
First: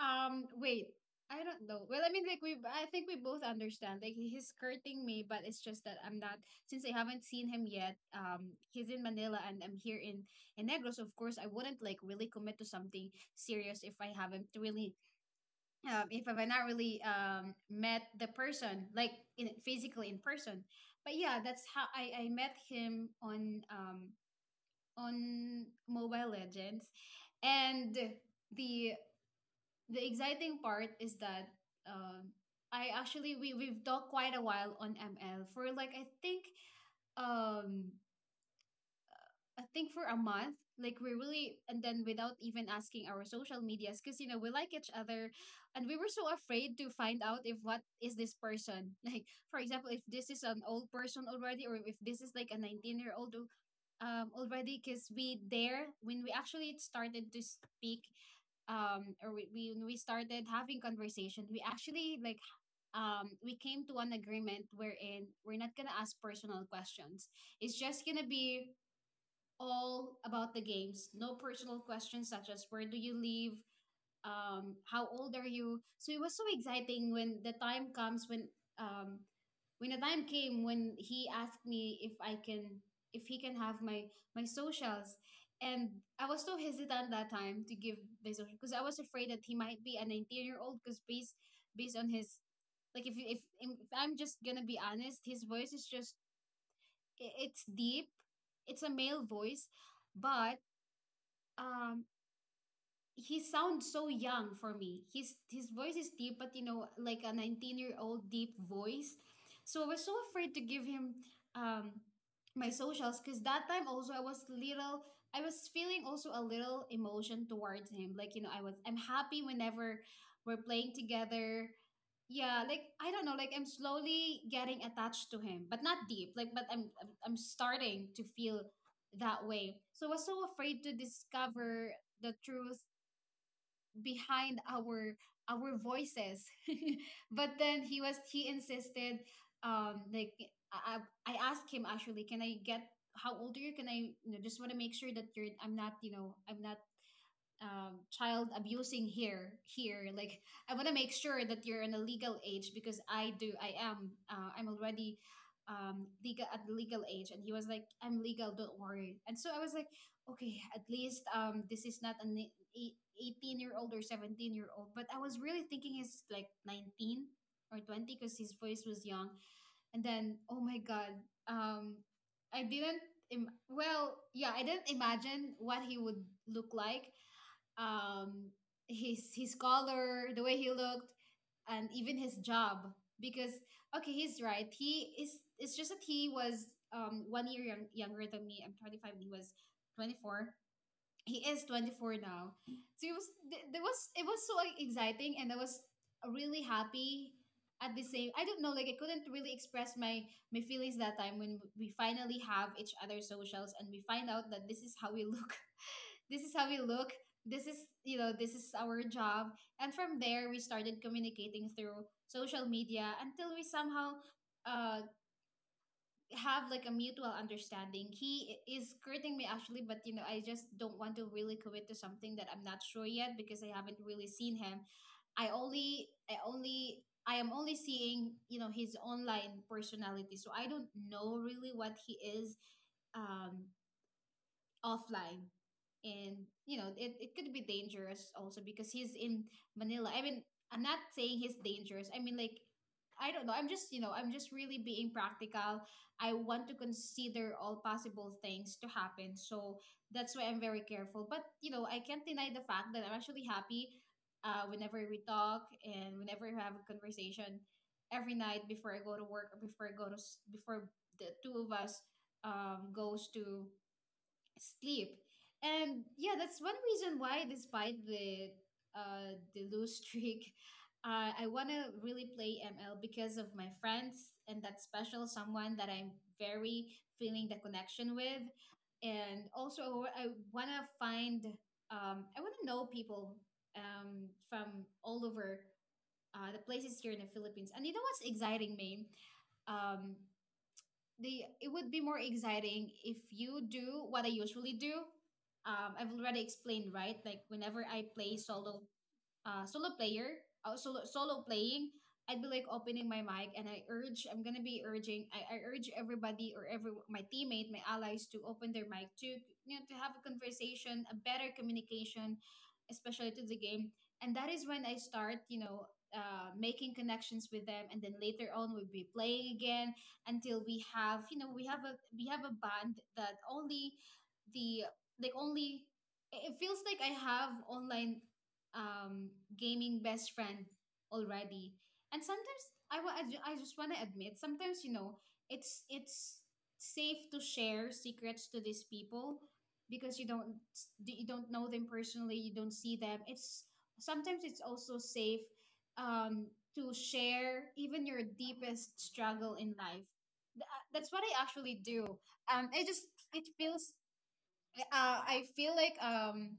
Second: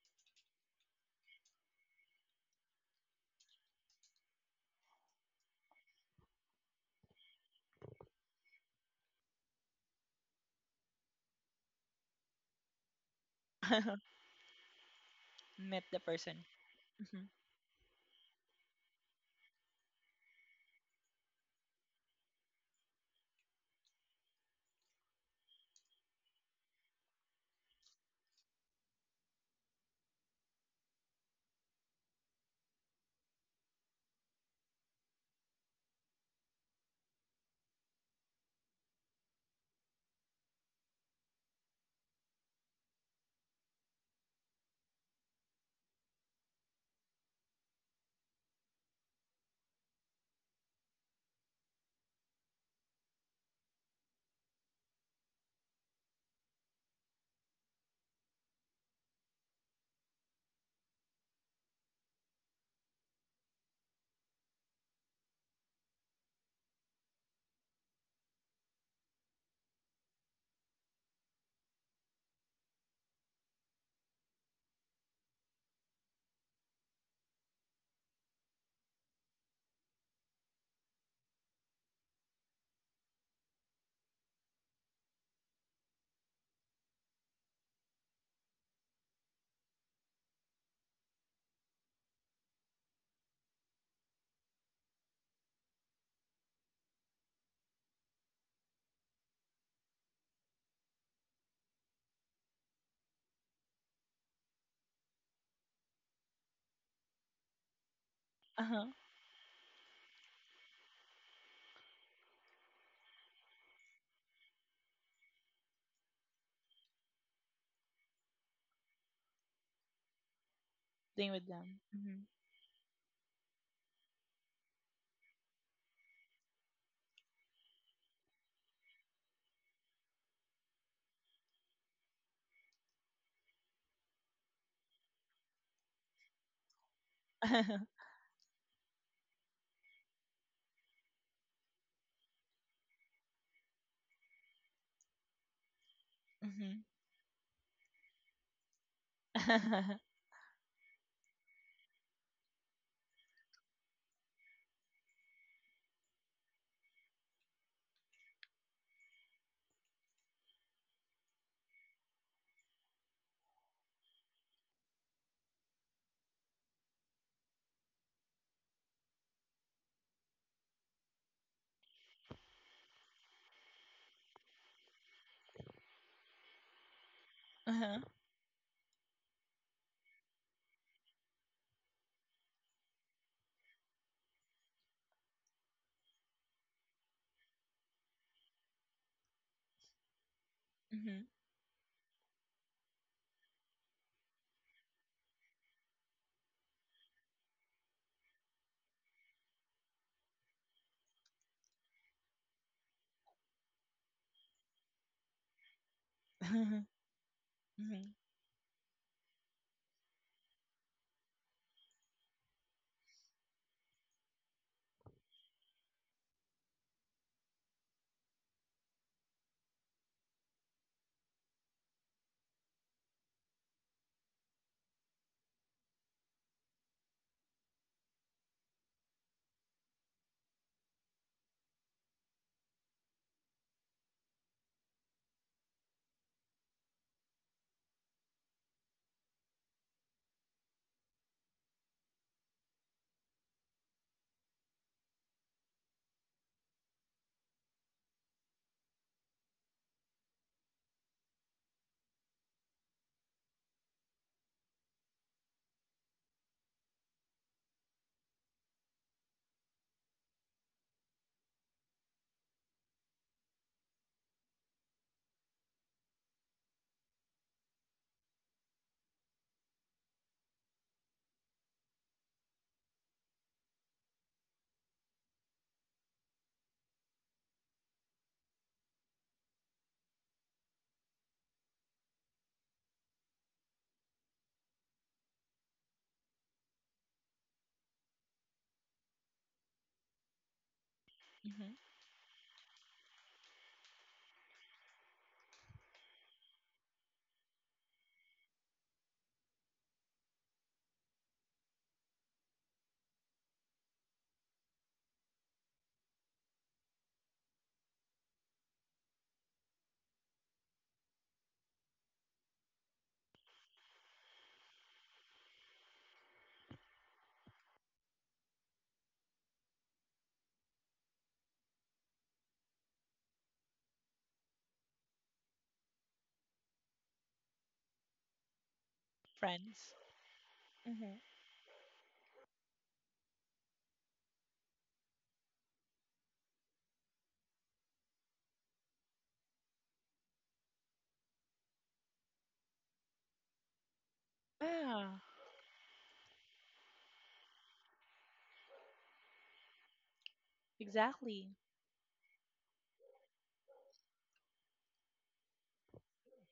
Wait. I don't know. Well, I mean, like we, I think we both understand. Like he's skirting me, but it's just that I'm not. Since I haven't seen him yet, he's in Manila and I'm here in Negros. So of course, I wouldn't like really commit to something serious
Mm-hmm.
if I haven't really,
Met the
if
person.
I've not really
Mm-hmm.
met the person like in physically in person. But yeah, that's how I met him on on Mobile Legends, and the the exciting part is that um, I actually we we've talked quite a while on ML for like um I think for a month like we really. And then without even asking our social medias, because you know we like each other and we were so afraid to find out if what is this person like, for example, if this is an old person already or if this is like a 19-year-old year old already. Because we there when we actually started to speak, or we when we started having conversations we actually, like, we came to an agreement wherein we're not gonna ask personal questions. It's just gonna be all about the games, no personal questions such as where do you live, how old are you? So it was so exciting when the time comes um, when the time came when he asked me if he can have my my socials, and I was so hesitant that time to give the social because I was afraid that he might be a 19-year-old year old. Because based on his, like, if I'm just gonna be honest, his voice is just it's deep, it's a male voice, but um he sounds so young for me. His voice is deep, but you know, like a 19-year-old year old deep
Uh-huh.
voice. So I was so afraid to give him um my socials, because that time also I was feeling also a little emotion towards him. Like, you know, I'm happy whenever we're playing
Playing with
together.
them. Mm-hmm.
Yeah, like I don't know, like I'm slowly getting attached to him, but not deep. Like, but I'm starting to feel that way. So I was so afraid to discover the truth behind our voices. But then he insisted, like I, I asked him, actually, can I get how old are you? Can I You know, just want to make sure that you know, I'm not,
Mm-hmm.
child abusing here
Uh-huh.
here, like, I want to make sure that you're in a legal age, because I am, I'm already legal at the legal age. And he was like, I'm legal, don't worry. And so I was like, okay, at least, this is not an 18-year-old year old or 17-year-old year old, but I was really thinking he's like 19 or 20 because his voice was young. And then, oh my god, um I didn't, I didn't imagine what he would look like, um, his color, the way he looked, and even his job. Because, okay, he's right. He is. It's just that he was, one year younger than me. I'm 25. He was 24.
Mm-hmm.
He is 24 now, so it was th- there was it was so, like, exciting, and I was really happy. At the same, I don't know, like I couldn't really express my my feelings that time when we finally have each other's socials and we find out that this is how we look. This is how we look, this is,
Mm-hmm.
you know, this is our job. And from there we started communicating through social media until we somehow, uh have like a mutual understanding. He is courting me, actually, but you know, I just don't want to really commit to something that I'm not sure yet because I haven't really seen him. I am only seeing, you know, his online personality. So I don't know really what he is um offline. And you know, it could be dangerous also because he's in Manila. I'm not saying he's dangerous. I mean, like, I don't know, I'm just, you know, I'm just really being practical. I want to consider all possible things to happen, so that's why I'm very careful. But you know, I can't deny the fact that I'm actually happy, whenever we talk and whenever we have a conversation every night before I go to work or before I go to s- before the two of us, goes to sleep. And yeah, that's one reason why, despite the, the lose streak, I want to really play ML because of my friends and that special someone that I'm very feeling the connection with. And also, I want to find, I want to know people from all over, the places here in the Philippines. And you know what's exciting me? Um, the it
Mm-hmm.
would be more exciting if you do what I usually do. I've already explained, right? Like, whenever I play solo, solo player, solo playing, I'd be like opening my mic and I'm gonna be urging, I urge everybody or every my teammate, my allies to open their mic to, you know, to have a conversation, a better communication, especially to the game. And that is when I start, you know, making connections with them, and then later on we'll be playing again until we have, you know, we have a band that only the like only it it feels like I have online, um,
Friends.
gaming best friend
Mm-hmm.
already. And sometimes I, wa- I, ju- I just want to admit, sometimes, you know, it's safe to share secrets to these people because you don't know them personally, you don't see them. It's, sometimes it's also
Yeah,
safe, um, to share even your deepest struggle in life. That's what I
exactly.
actually do. I just it feels, uh, I feel like um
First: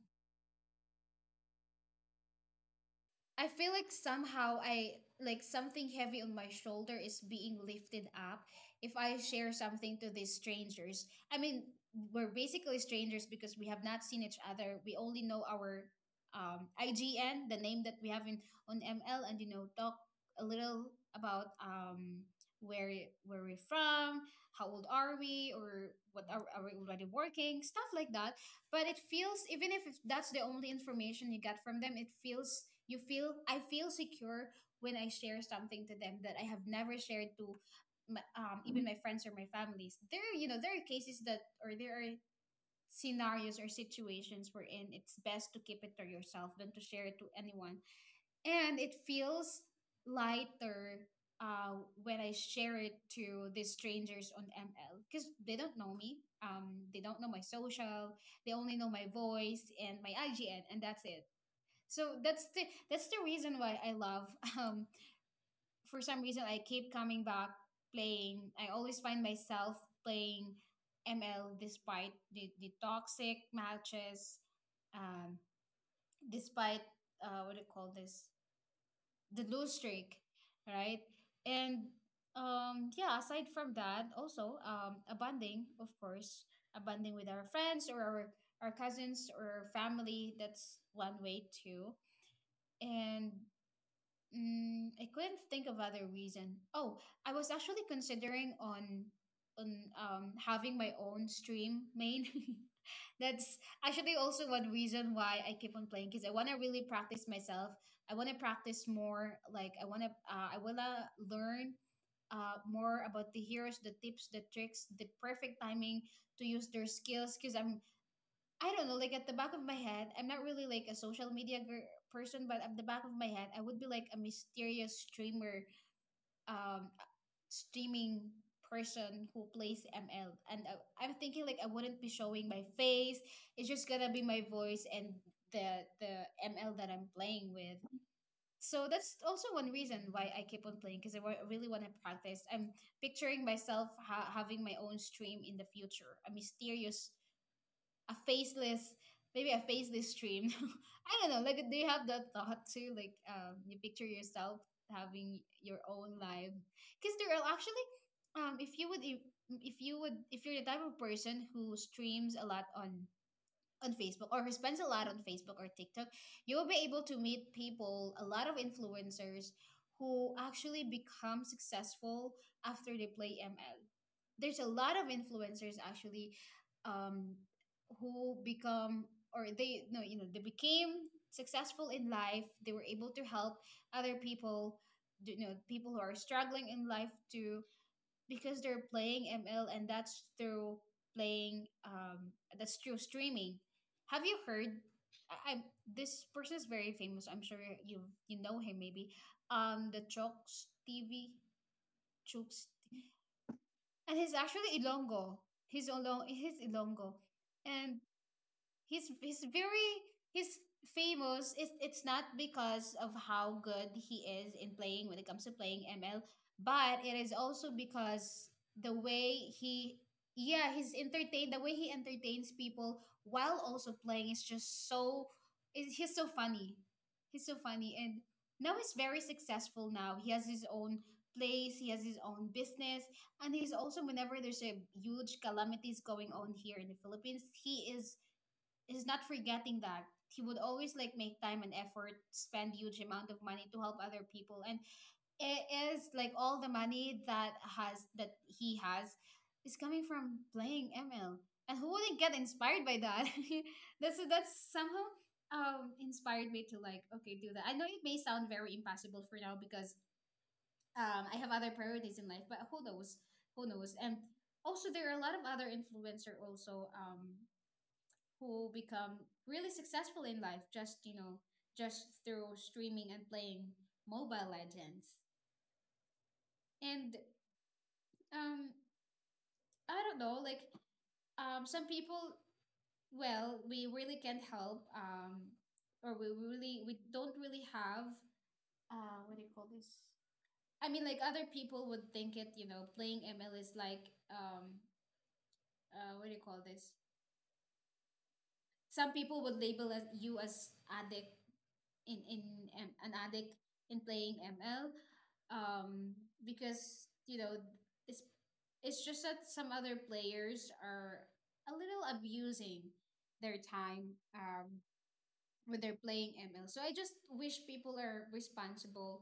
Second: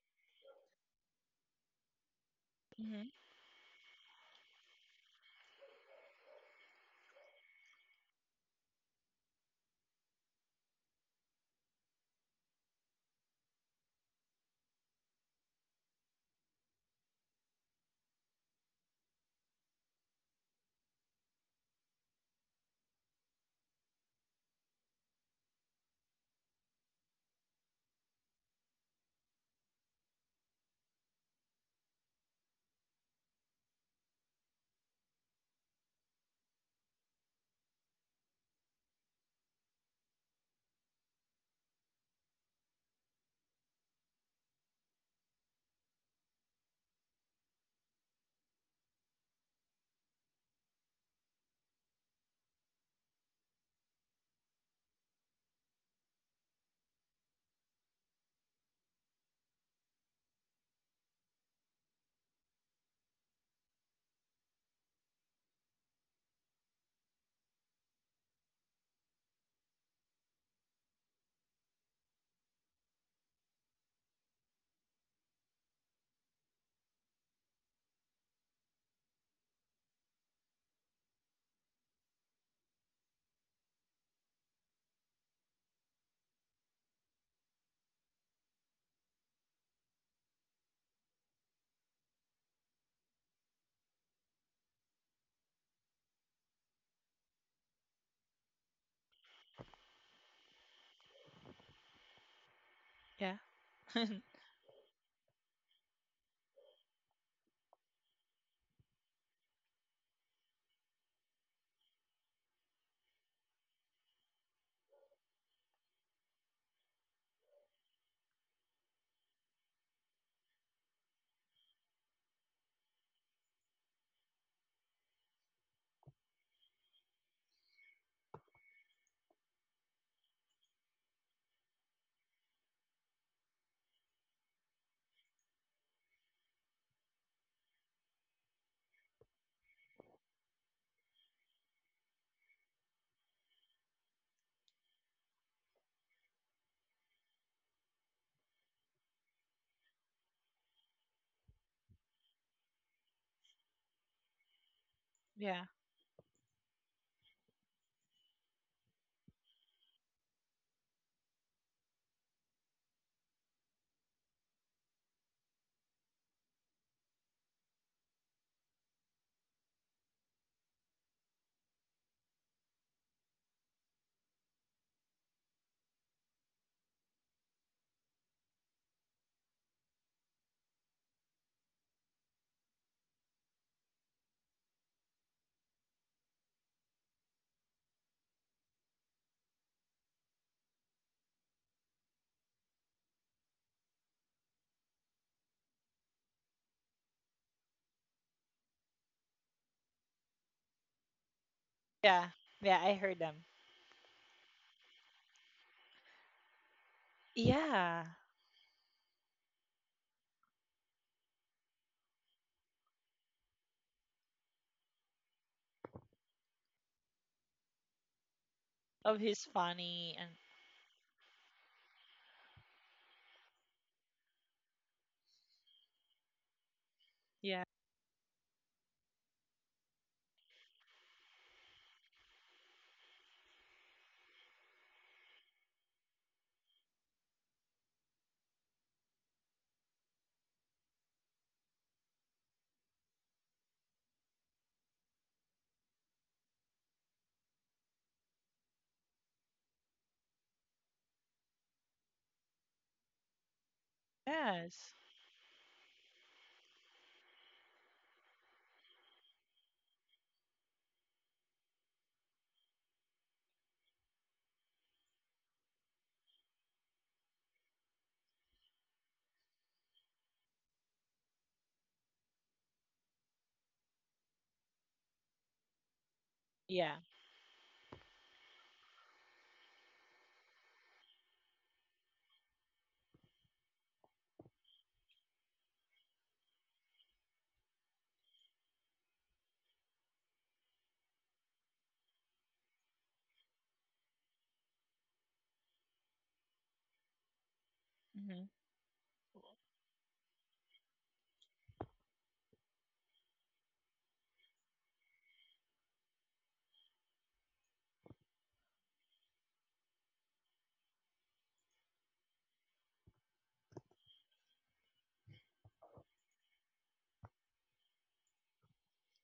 Mm-hmm.
I feel like somehow I like something heavy on my shoulder is being lifted up if I share something to these strangers. I mean, we're basically strangers because we have not seen each other. We only know our, IGN, the name that we have in on ML, and you know, talk a little about, where where we're from, how old are we, or are we already working, stuff like that. But it feels, even if that's the only information you get from them, it feels, you feel I feel secure when I share something to them that I have never shared to, even my friends or my families. There, you know, there are cases that or there are scenarios or situations wherein it's best to keep it to yourself than to share it to anyone. And it feels lighter, uh, when I share it to these strangers on ML because they don't know me. They don't know my social. They only know my voice and my IGN, and that's it. So that's the reason why I love. Um, for some reason, I keep coming back playing. I always find myself playing ML despite the toxic matches, um, despite, what do you call this? The lose streak, right? And, yeah, aside from that, also, a bonding, of course, a bonding with our friends or our cousins or family. That's one way too. And, mm, I couldn't think of other reason. Oh, I was actually considering on having my own stream main.
Yeah.
That's actually also one reason why I keep on playing, because I want to really practice myself. I want to practice more. Like, I want to, learn, more about the heroes, the tips, the tricks, the perfect timing to use their skills. Because I'm, I don't know, like at the back of my head, I'm not really like a social media gir person, but at the back of my head, I would be like a mysterious streamer, um, streaming person who plays ML. And I'm thinking like I wouldn't be showing my face. It's just gonna be my voice and the ML that I'm playing with. So that's also one reason why I keep on playing, because really want to practice. I'm picturing myself having my own stream in the future, a mysterious, a faceless, maybe a faceless stream. I don't know, like, do you have that thought too, like, you picture yourself having
Yeah.
your own life? Because there are actually, if you would, if you're the type of person who streams a lot on Facebook, or who spends a lot on Facebook or TikTok, you will be able to meet people, a lot of influencers, who actually become successful after they play ML. There's a lot of influencers actually, um, who become, or they, no, you know, they became successful in life, they were able to help other people, you know, people who are struggling in life too, because they're playing ML. And that's through playing, that's through streaming. Have you heard, I, this person is very famous, I'm sure you, you know him maybe, the Chokes TV,
Yeah.
Chokes?
Yeah, I heard them.
And he's actually Ilongo. He's Ilongo, and
Yeah,
he's very he's famous it's not because of how good he is in playing when it comes to playing ML, but it is also because the
of his
way he
funny and
yeah he's entertained the way he entertains people while also playing is just so is he's so funny. He's so
yeah.
funny. And now he's very successful. Now he has his own place, he has his own business, and he's also, whenever there's a huge calamities going on here in the Philippines, he is he's not forgetting that he would always like make time and effort, spend huge amount of money to help other people. And it is like all the money that he has is coming from playing ML. And who wouldn't get inspired by that? That's
Yes.
somehow inspired me to like, okay, do that. I know it may sound very impossible for now because I have other priorities in life, but who knows? Who knows? And also there are a lot of other influencer also, who become really successful in life, just you know, just through streaming and playing Mobile Legends.
Yeah.
And um I don't know, like some people, well, we really can't help, or we really we don't really have, what do you call this? I mean, like, other people would think it, you know, playing ML is like, what do you call this?
Hmm.
Some people would label as you as addict in an addict in playing ML, um, because you know, it's it's just that some other players are a little abusing their time. When they're playing ML. So I just wish people are responsible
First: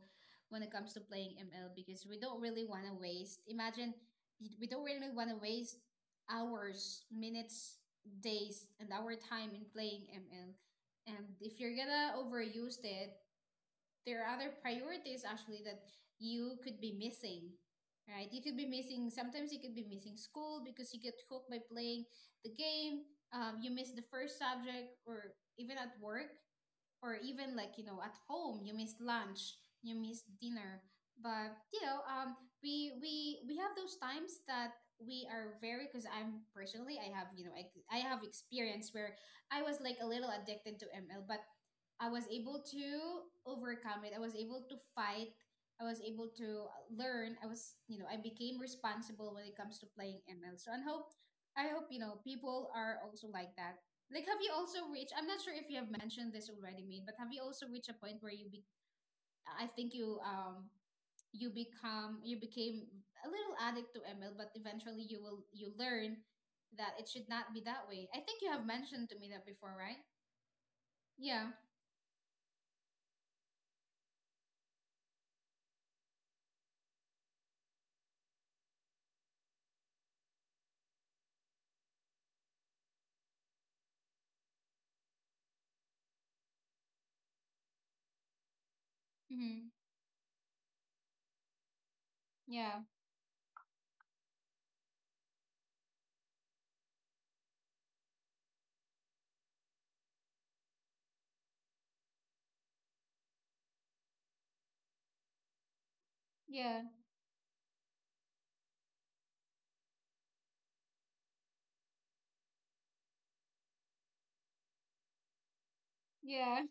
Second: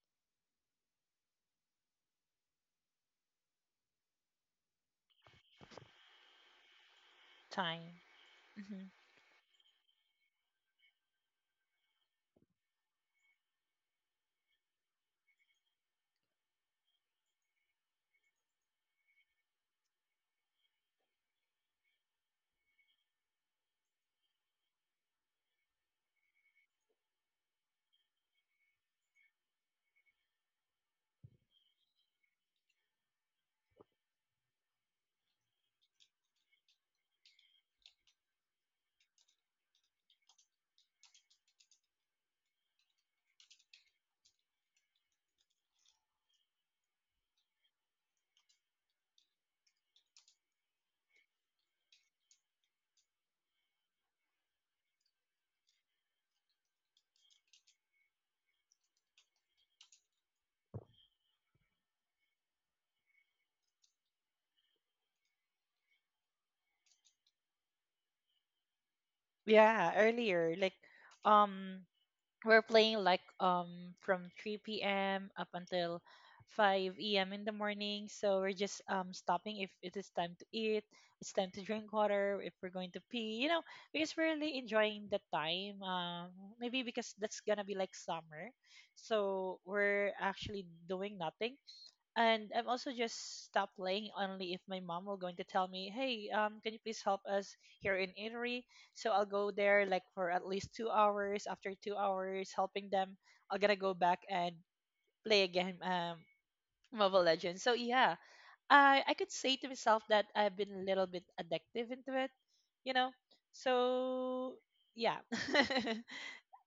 when it comes to playing ML, because we don't really want to waste. Imagine, we don't really want to waste hours, minutes,
Time.
days,
Hmm.
and our time in playing ML. And if you're gonna overuse it, there are other priorities actually that you could be missing. Right? You could be missing, sometimes you could be missing school because you get hooked by playing the game. You miss the first subject, or even at work, or even like, you know, at home you miss lunch, you miss dinner. But you know, we have those times that we are very, because I'm personally, I have, you know, I have experience where I was like a little addicted to ML. But I was able to overcome it, I was able to fight, I was able to learn, I was, you know, I became responsible when it comes to playing ML. So I hope, I hope, you know, people are also like that. Like, have you also reached? I'm not sure if you have mentioned this already, made, but have you also reached a point where you be? I think you, you become, you became a little addict to ML, but eventually you will, you learn that it should not be that way. I think you have mentioned to me that before,
Yeah,
right?
earlier, like
Yeah.
um we're playing like from 3 p.m. up until 5 a.m. in the morning. So we're just stopping if it is time to eat, it's time to drink water, if we're going to pee, you know, because we're really enjoying the time. Maybe because that's gonna be like summer. So
Mm-hmm.
we're actually doing nothing. And I'm
Yeah.
also just stop playing only if my mom will going to tell me, "Hey, can you please help us here in Italy?" So I'll go there like for at least 2 hours. After 2 hours, helping them, I will going to go back and play again
Yeah.
Mobile Legends. So yeah, I could say to myself that I've been a little bit addictive into it, you know. So yeah,
Yeah.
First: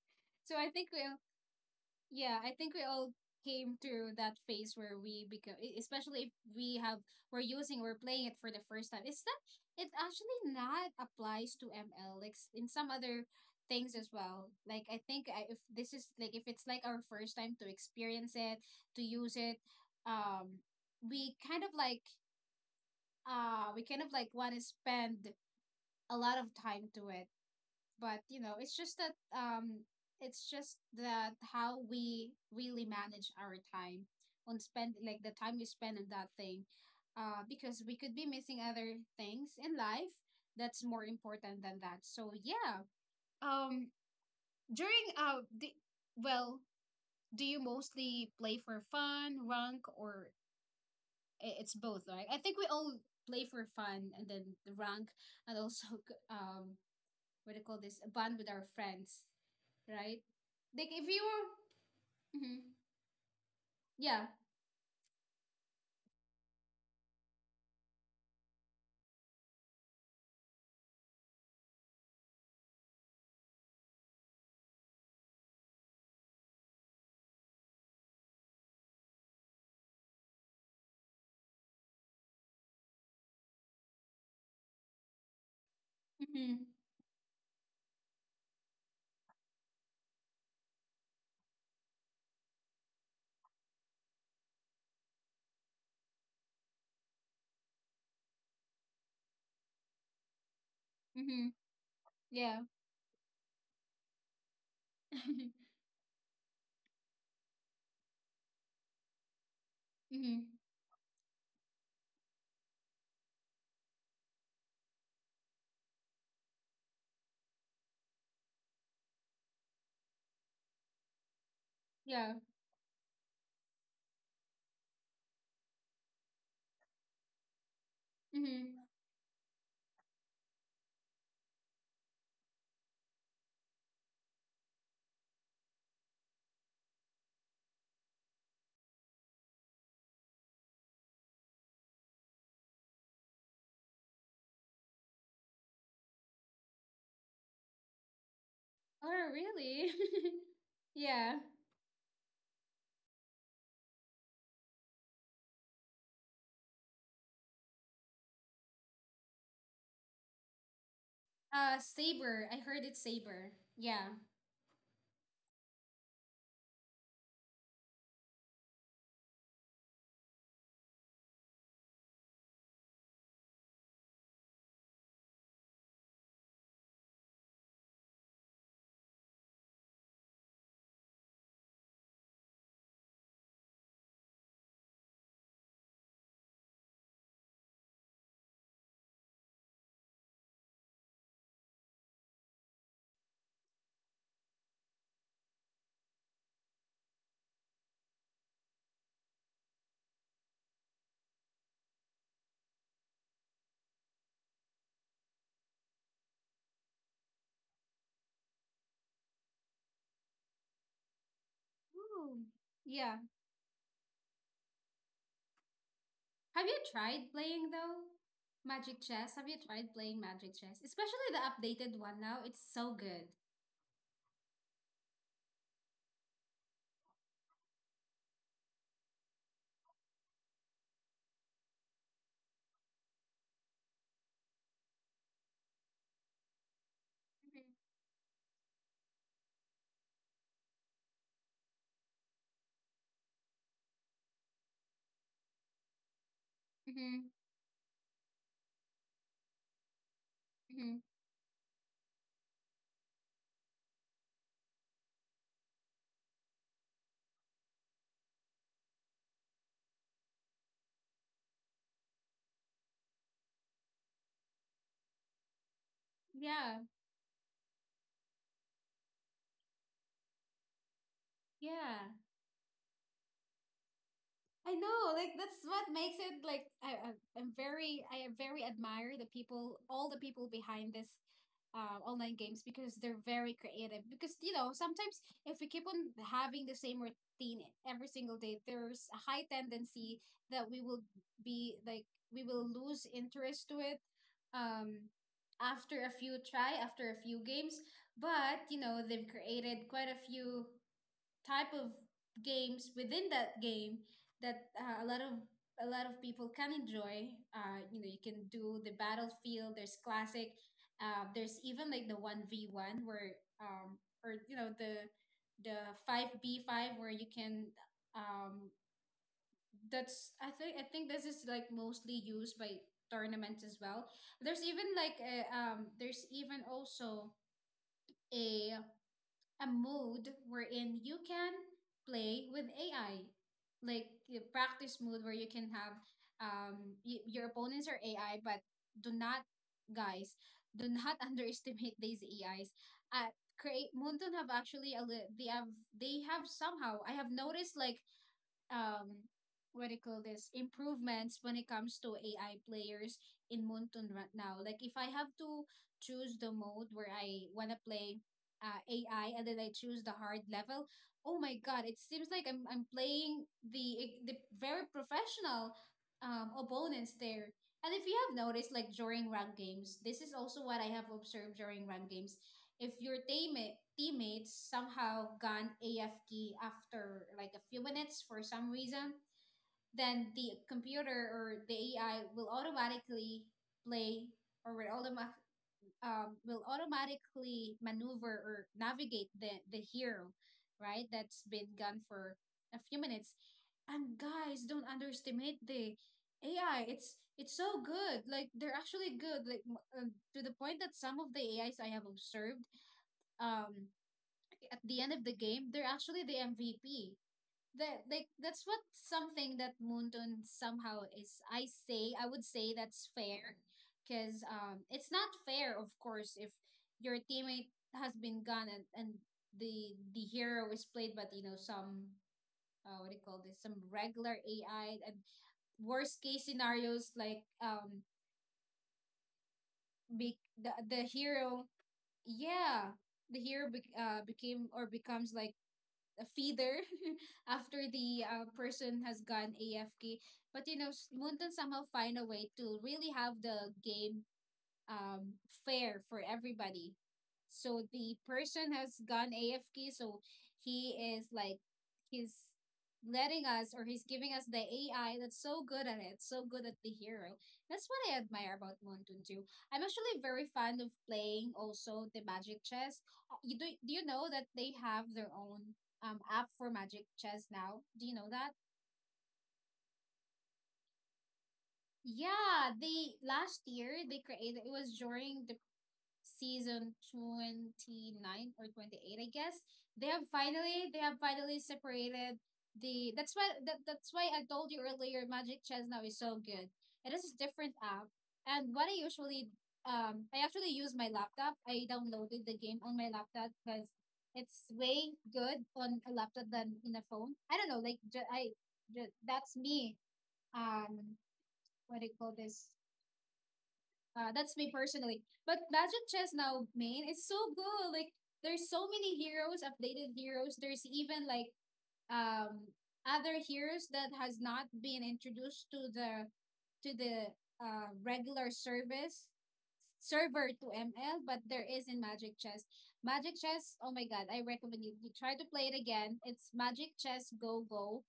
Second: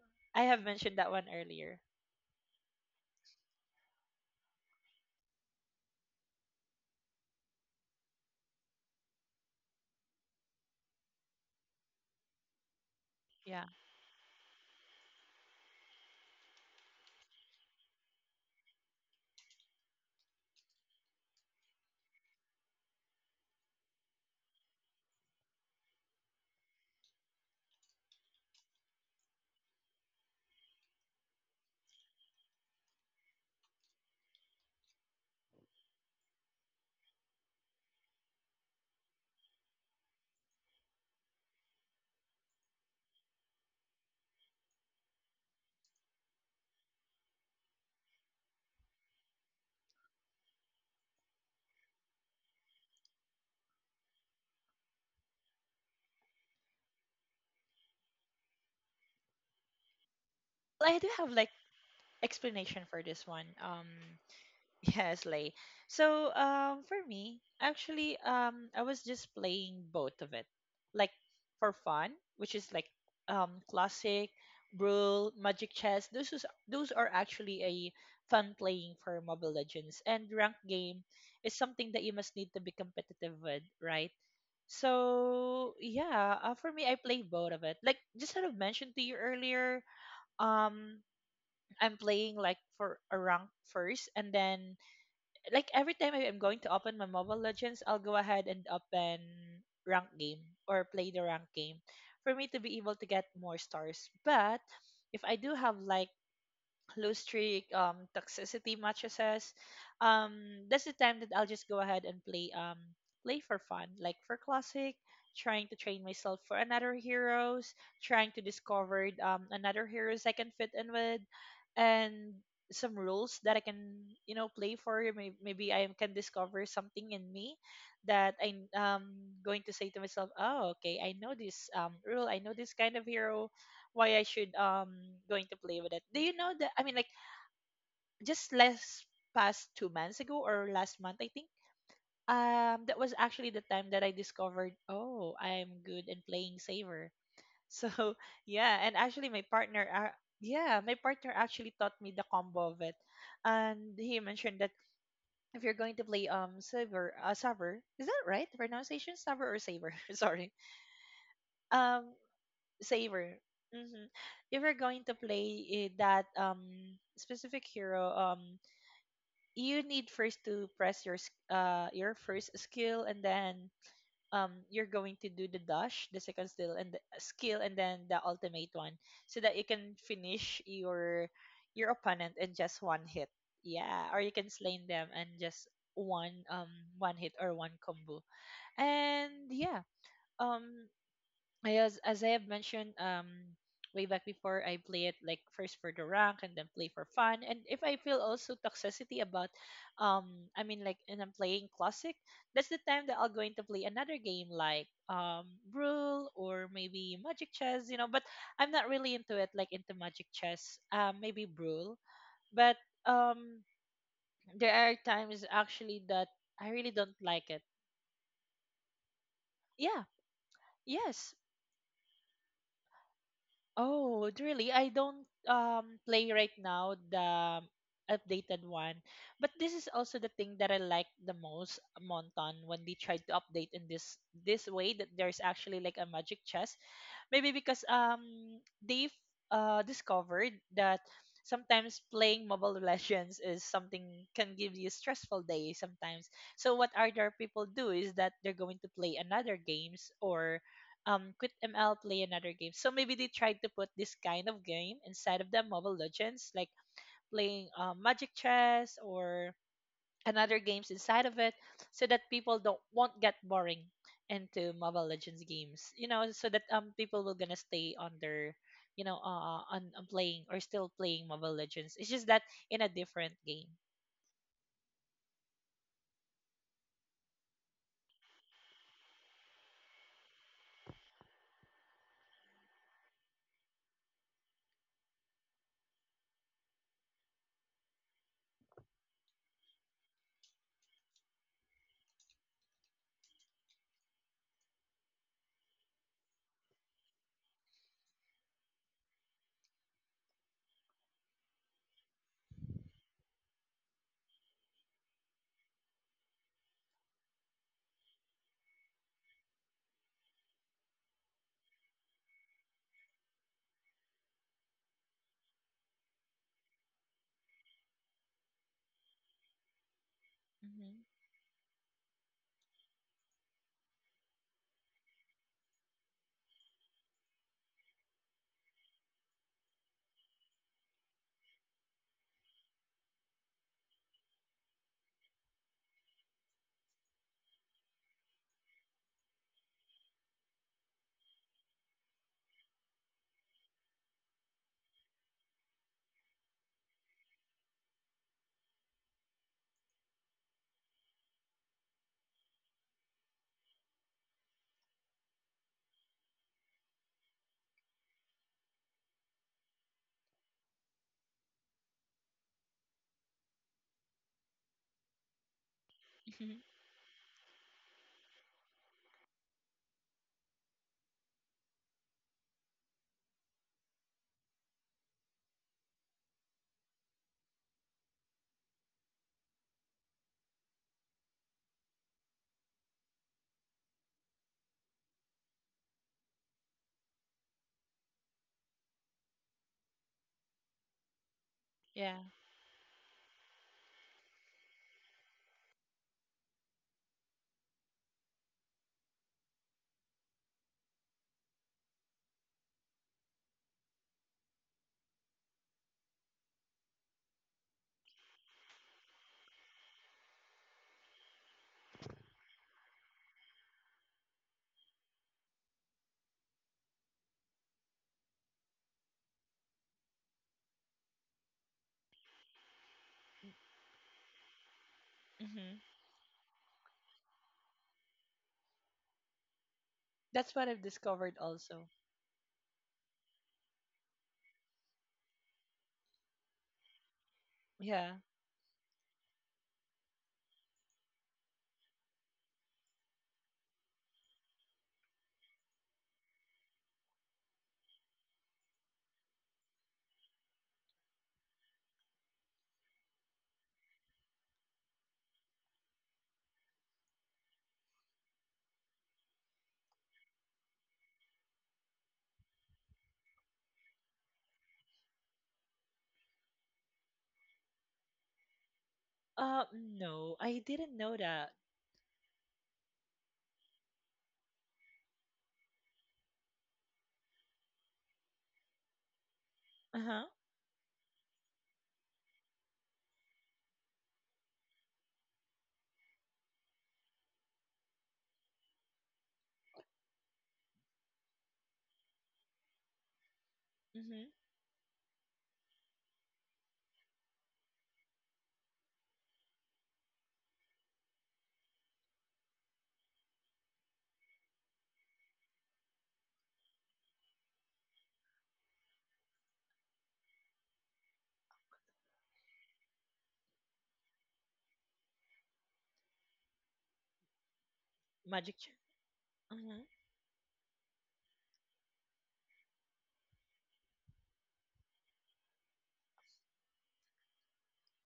I
So
have
I think
mentioned
we,
that one earlier.
yeah, I think we all came through that phase where we become, especially if we have, we're using, we're playing it for the first time. It's not, it actually not applies to ML, like in some other
Yeah,
things as well. Like, I think I, if this is like, if it's like our first time to experience it, to use it, um, we kind of like, we kind of like want to spend a lot of time to it. But you know, it's just that how we really manage our time on spend, like the time we spend on that thing, because we could be missing other things in life that's more important than that. So yeah. Um, during well, do you mostly play for fun, rank, or it's both, right? I think we all play for fun and then the rank, and also um what do you call this, a bond with our friends, right? Like
well, I
if
do
you
have like
were, hmm,
explanation for this one.
yeah,
Yes, Lay. So, for me, actually, I was just playing both of it, like for fun, which is like classic, Brawl, Magic Chess. Those are actually a fun playing for Mobile Legends, and ranked game is something that you must need to be competitive with, right? So yeah,
hmm,
for me, I play both of it. Like just sort of mentioned to you earlier, um, I'm playing like for a rank first, and then like every time I am going to open my Mobile Legends, I'll go ahead and open rank game or play the rank
hmm,
game for me to
yeah,
be able to get more stars. But if I do have like low streak, toxicity mattresses.
hmm,
That's the time that I'll just go ahead and play play for fun, like for classic, trying to train myself for another heroes, trying to discover another heroes I can fit in with,
yeah,
and some rules that I can you know play for. Maybe I can discover something in me that I'm
hmm,
going to say to myself, oh okay, I know this rule, I know this kind of hero, why I should going to play with it. Do you know that, I mean like just last past 2 months ago or last month, I think that was actually the time that I discovered oh I'm good in playing Saver. So yeah, and actually
oh
my partner
really?
yeah, my partner
Yeah.
actually taught me the combo of it, and he mentioned that if you're going to play Saver, Saver, is that right, the pronunciation, Saver or Saver? Sorry, um
Saber. I heard it's
Saver.
Saber.
Hmm.
Yeah.
If you're going to play eh, that specific hero, you need first to press your your first skill, and then you're going to do the dash, the second skill, and the skill, and then the ultimate one, so that you can finish your opponent in just one hit. Yeah, or you can slay them and just one one hit or one combo. And yeah, um I, as I have mentioned way back before, I play it like first for the rank and then play for fun. And if I feel also toxicity about I mean like and I'm playing classic, that's the time that I'll going to play another game like Brule or maybe Magic Chess, but I'm not really into it like into Magic Chess. Maybe Brule.
Ooh.
But
Yeah.
um there are times actually that
Have
I
you
really don't
tried
like it.
playing though? Magic Chess. Have you tried
Yeah.
playing Magic Chess? Especially
Yes.
the updated one now. It's so good.
Oh, really? I don't play right now the updated one. But this is also the thing that I like the most, Monton, when they tried to update in this this way that there's actually like a magic chest. Maybe because they've discovered that sometimes playing Mobile Legends is something can give you stressful day sometimes. So what
Mm-hmm.
other people do is that they're going to play another games or
Mm-hmm.
quit ML, play another game. So maybe they tried to put this kind of game inside of the Mobile Legends, like playing Magic Chess or another games inside of it, so that people don't won't get boring into Mobile Legends games. You know, so that
Yeah.
people will gonna stay on their on playing or still playing Mobile Legends.
Yeah.
It's just that in a different game.
I know, like that's what makes it like I'm very, I very admire the people, all the people behind this, online games, because they're very creative. Because you know, sometimes if we keep on having the same routine every single day, there's a high tendency that we will be like, we will lose interest to it, um after a few try, after a few games. But you know, they've created quite a few type of games within that game that a lot of, a lot of people can enjoy. You know, you can do the battlefield. There's classic. There's even like the one v one where or you know, the five b five where you can um that's I think, I
Hmm.
think this is like mostly used by tournaments as well. There's even like a, there's even also a a mode wherein you can play with AI, like a practice mode where you can have um your opponents are AI, but do not, guys, do not underestimate these AIs. Uh, create Moonton have actually they have, they have somehow, I have noticed like um what do you call this, improvements when it comes to AI players in Moonton right now. Like if I have to choose the mode where I wanna play, AI, and then I choose the hard level, oh my god, it seems like I'm playing the very professional
Hmm.
opponents there. And if you have noticed, like during rank games, this is also what I have observed during rank games, if your teammates somehow gone AFK after like a few minutes for some reason, then the computer or the AI will automatically play or will will automatically maneuver or navigate the hero, right? That's been gone
Yeah.
for a few minutes. And guys, don't underestimate the AI. It's so good. Like they're actually good. Like to the point that some of the AIs I have observed um at the end of the game, they're actually the MVP. That, like that's what something that Moonton somehow is. I say, I would say that's fair, because it's not fair, of course, if your teammate has been gone, and, the hero is played, but you know, some, what do you call this? Some regular AI. And
Hmm.
worst case scenarios like be
That's
the
what I've
the
discovered
hero,
also.
yeah, the hero became or becomes like a feeder after
Yeah.
the, person has gone AFK. But you know, Moonton somehow find a way to really have the game um fair for everybody. So the person has gone AFK, so he is like, he's letting us, or he's giving us the AI that's so good at it, so good at the hero. That's what I admire about Mountain 2. I'm actually very fond of playing also the magic chess. You do, do you know that they have their own app for magic chess now? Do you know that?
No, I didn't know that.
Yeah, they last year they created, it was during the season 29 or 28, I guess,
Uh-huh.
they have finally separated the that's why, that's why I told you earlier magic chess now is so good. It is a different app. And what I usually, I actually use my laptop, I downloaded the game on my laptop because
Mm-hmm.
it's way good on a laptop than in a phone. I don't know like, that's me, um what do you call this, that's me personally. But Magic Chess now, main, is so good. Like there's so many heroes, updated heroes. There's even like um other heroes that has not been introduced to the, to the regular
Magic Chat.
service
Mm-hmm.
server to ML, but there is in Magic Chess. Magic Chess, oh my god, I recommend you, you try to play it again. It's Magic Chess Go Go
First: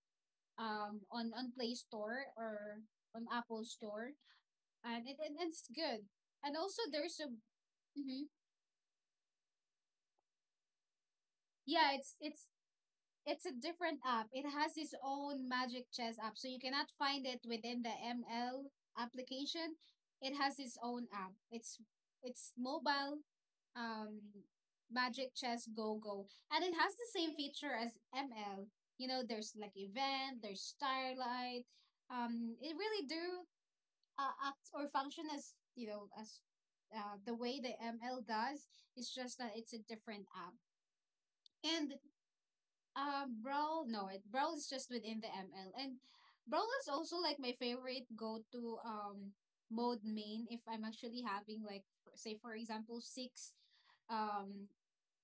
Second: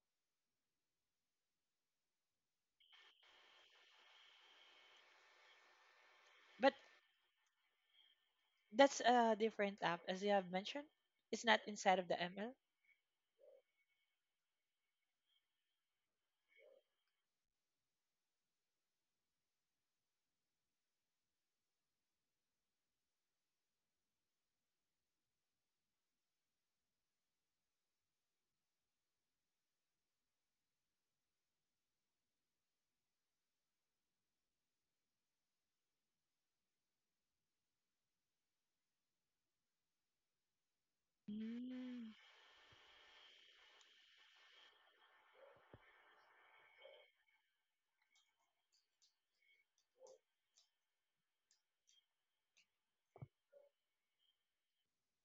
on Play Store or on Apple Store, and it it's good. And
But
also, there's a mm-hmm.
that's a different app, as you have mentioned. It's not
Yeah,
inside of the ML.
it's a different app. It has its own magic chess app, so you cannot find it within the ML application. It has its own app. It's mobile, um, Magic Chess Go Go, and it has the same feature as ML. You know, there's like event, there's starlight. It really do, act or function as you know as, the way the ML does. It's just that it's a different app. And
Mm.
Brawl, no, it Brawl is just within the ML. And Brawl is also like my favorite go to mode main, if I'm actually having like, say for example six, um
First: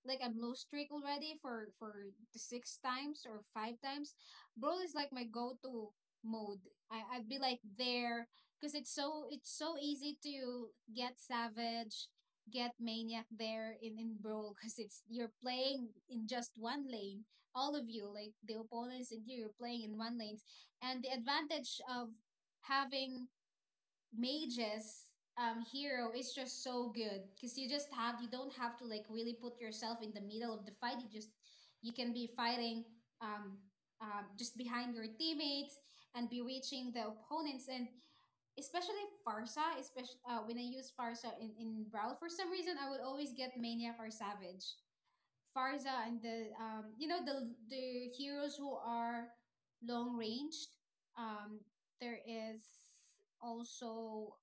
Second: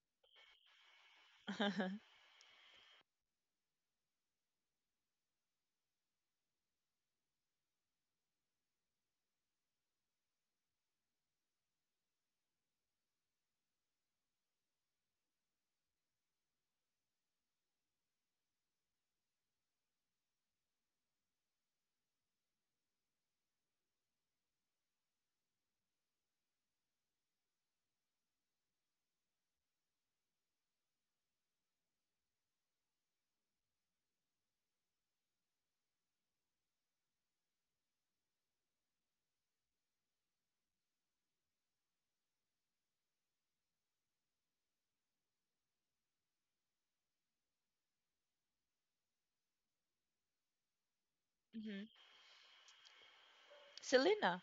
like I'm low streak already for the six times or five times, Brawl is like my go to mode. I'd be like there because it's so easy to get savage, get maniac there in Brawl because it's you're playing in just one lane. All of you like the opponents and you're playing in one lane, and the advantage of having mage's hero is just so good because you don't have to like really put yourself in the middle of the fight you can be fighting um, just behind your teammates and bewitching the opponents. And especially farsa, especially when I use farsa in brawl, for some reason I would always get maniac or savage. Farsa and the you know the heroes who are long ranged
Mm-hmm.
there is also,
Selena.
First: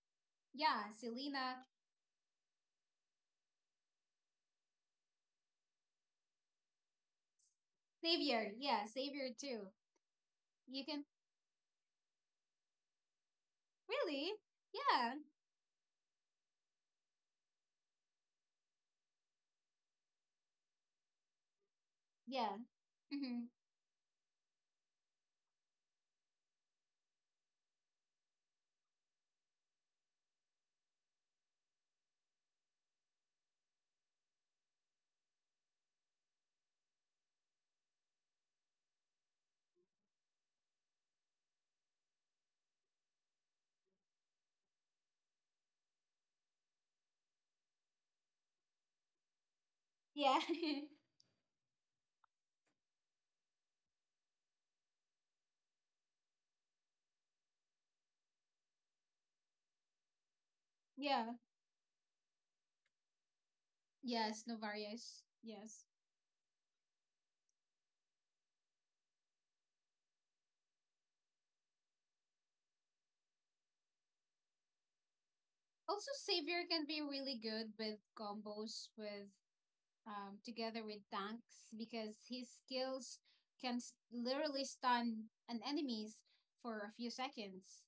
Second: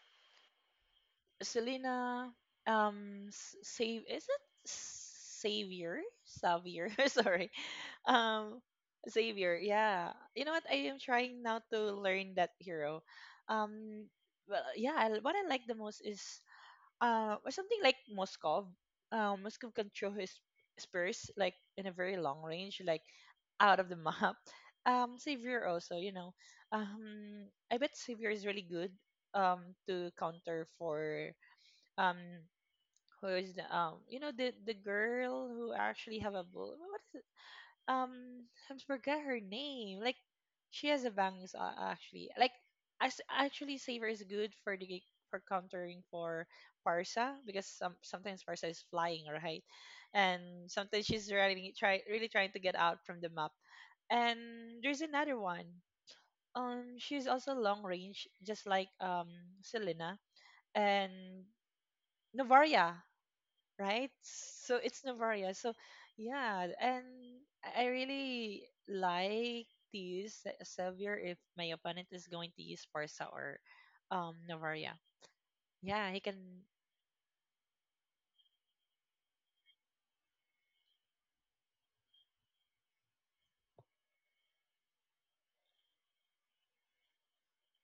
yeah, Selena.
Selena. S- Save. Is it Savior? Savior. Sorry.
Xavier.
Um.
Yeah, Xavier
Xavier,
too.
yeah. You know what?
You
I am
can.
trying now to learn that hero. Um,
Really?
well, yeah.
Yeah.
I- What I like the most is or something like Moskov. Moskov can throw his spurs like in a very long
Yeah.
range, like
hmm
out of the map. Xavier also, you know, I bet Xavier is really good um to counter for um who is the you know the girl who actually have a bull. What is it? um I forgot her name. Like she has a bangs actually. Like I s- actually Saver is good for the for countering for Parsa because sometimes Parsa is flying, right,
Yeah.
and sometimes she's really trying to get out from the map. And there's another one. She's also long range, just like Selena
Yeah.
and Novaria, right?
Yes,
So it's
Novarius.
Novaria. So
Yes.
yeah, and I really like to use Se- Sevier if my opponent is going to use Parsa or Novaria.
Also,
Yeah, he can.
Xavier can be really good with combos with together with tanks because his skills literally stun an enemies for a few seconds.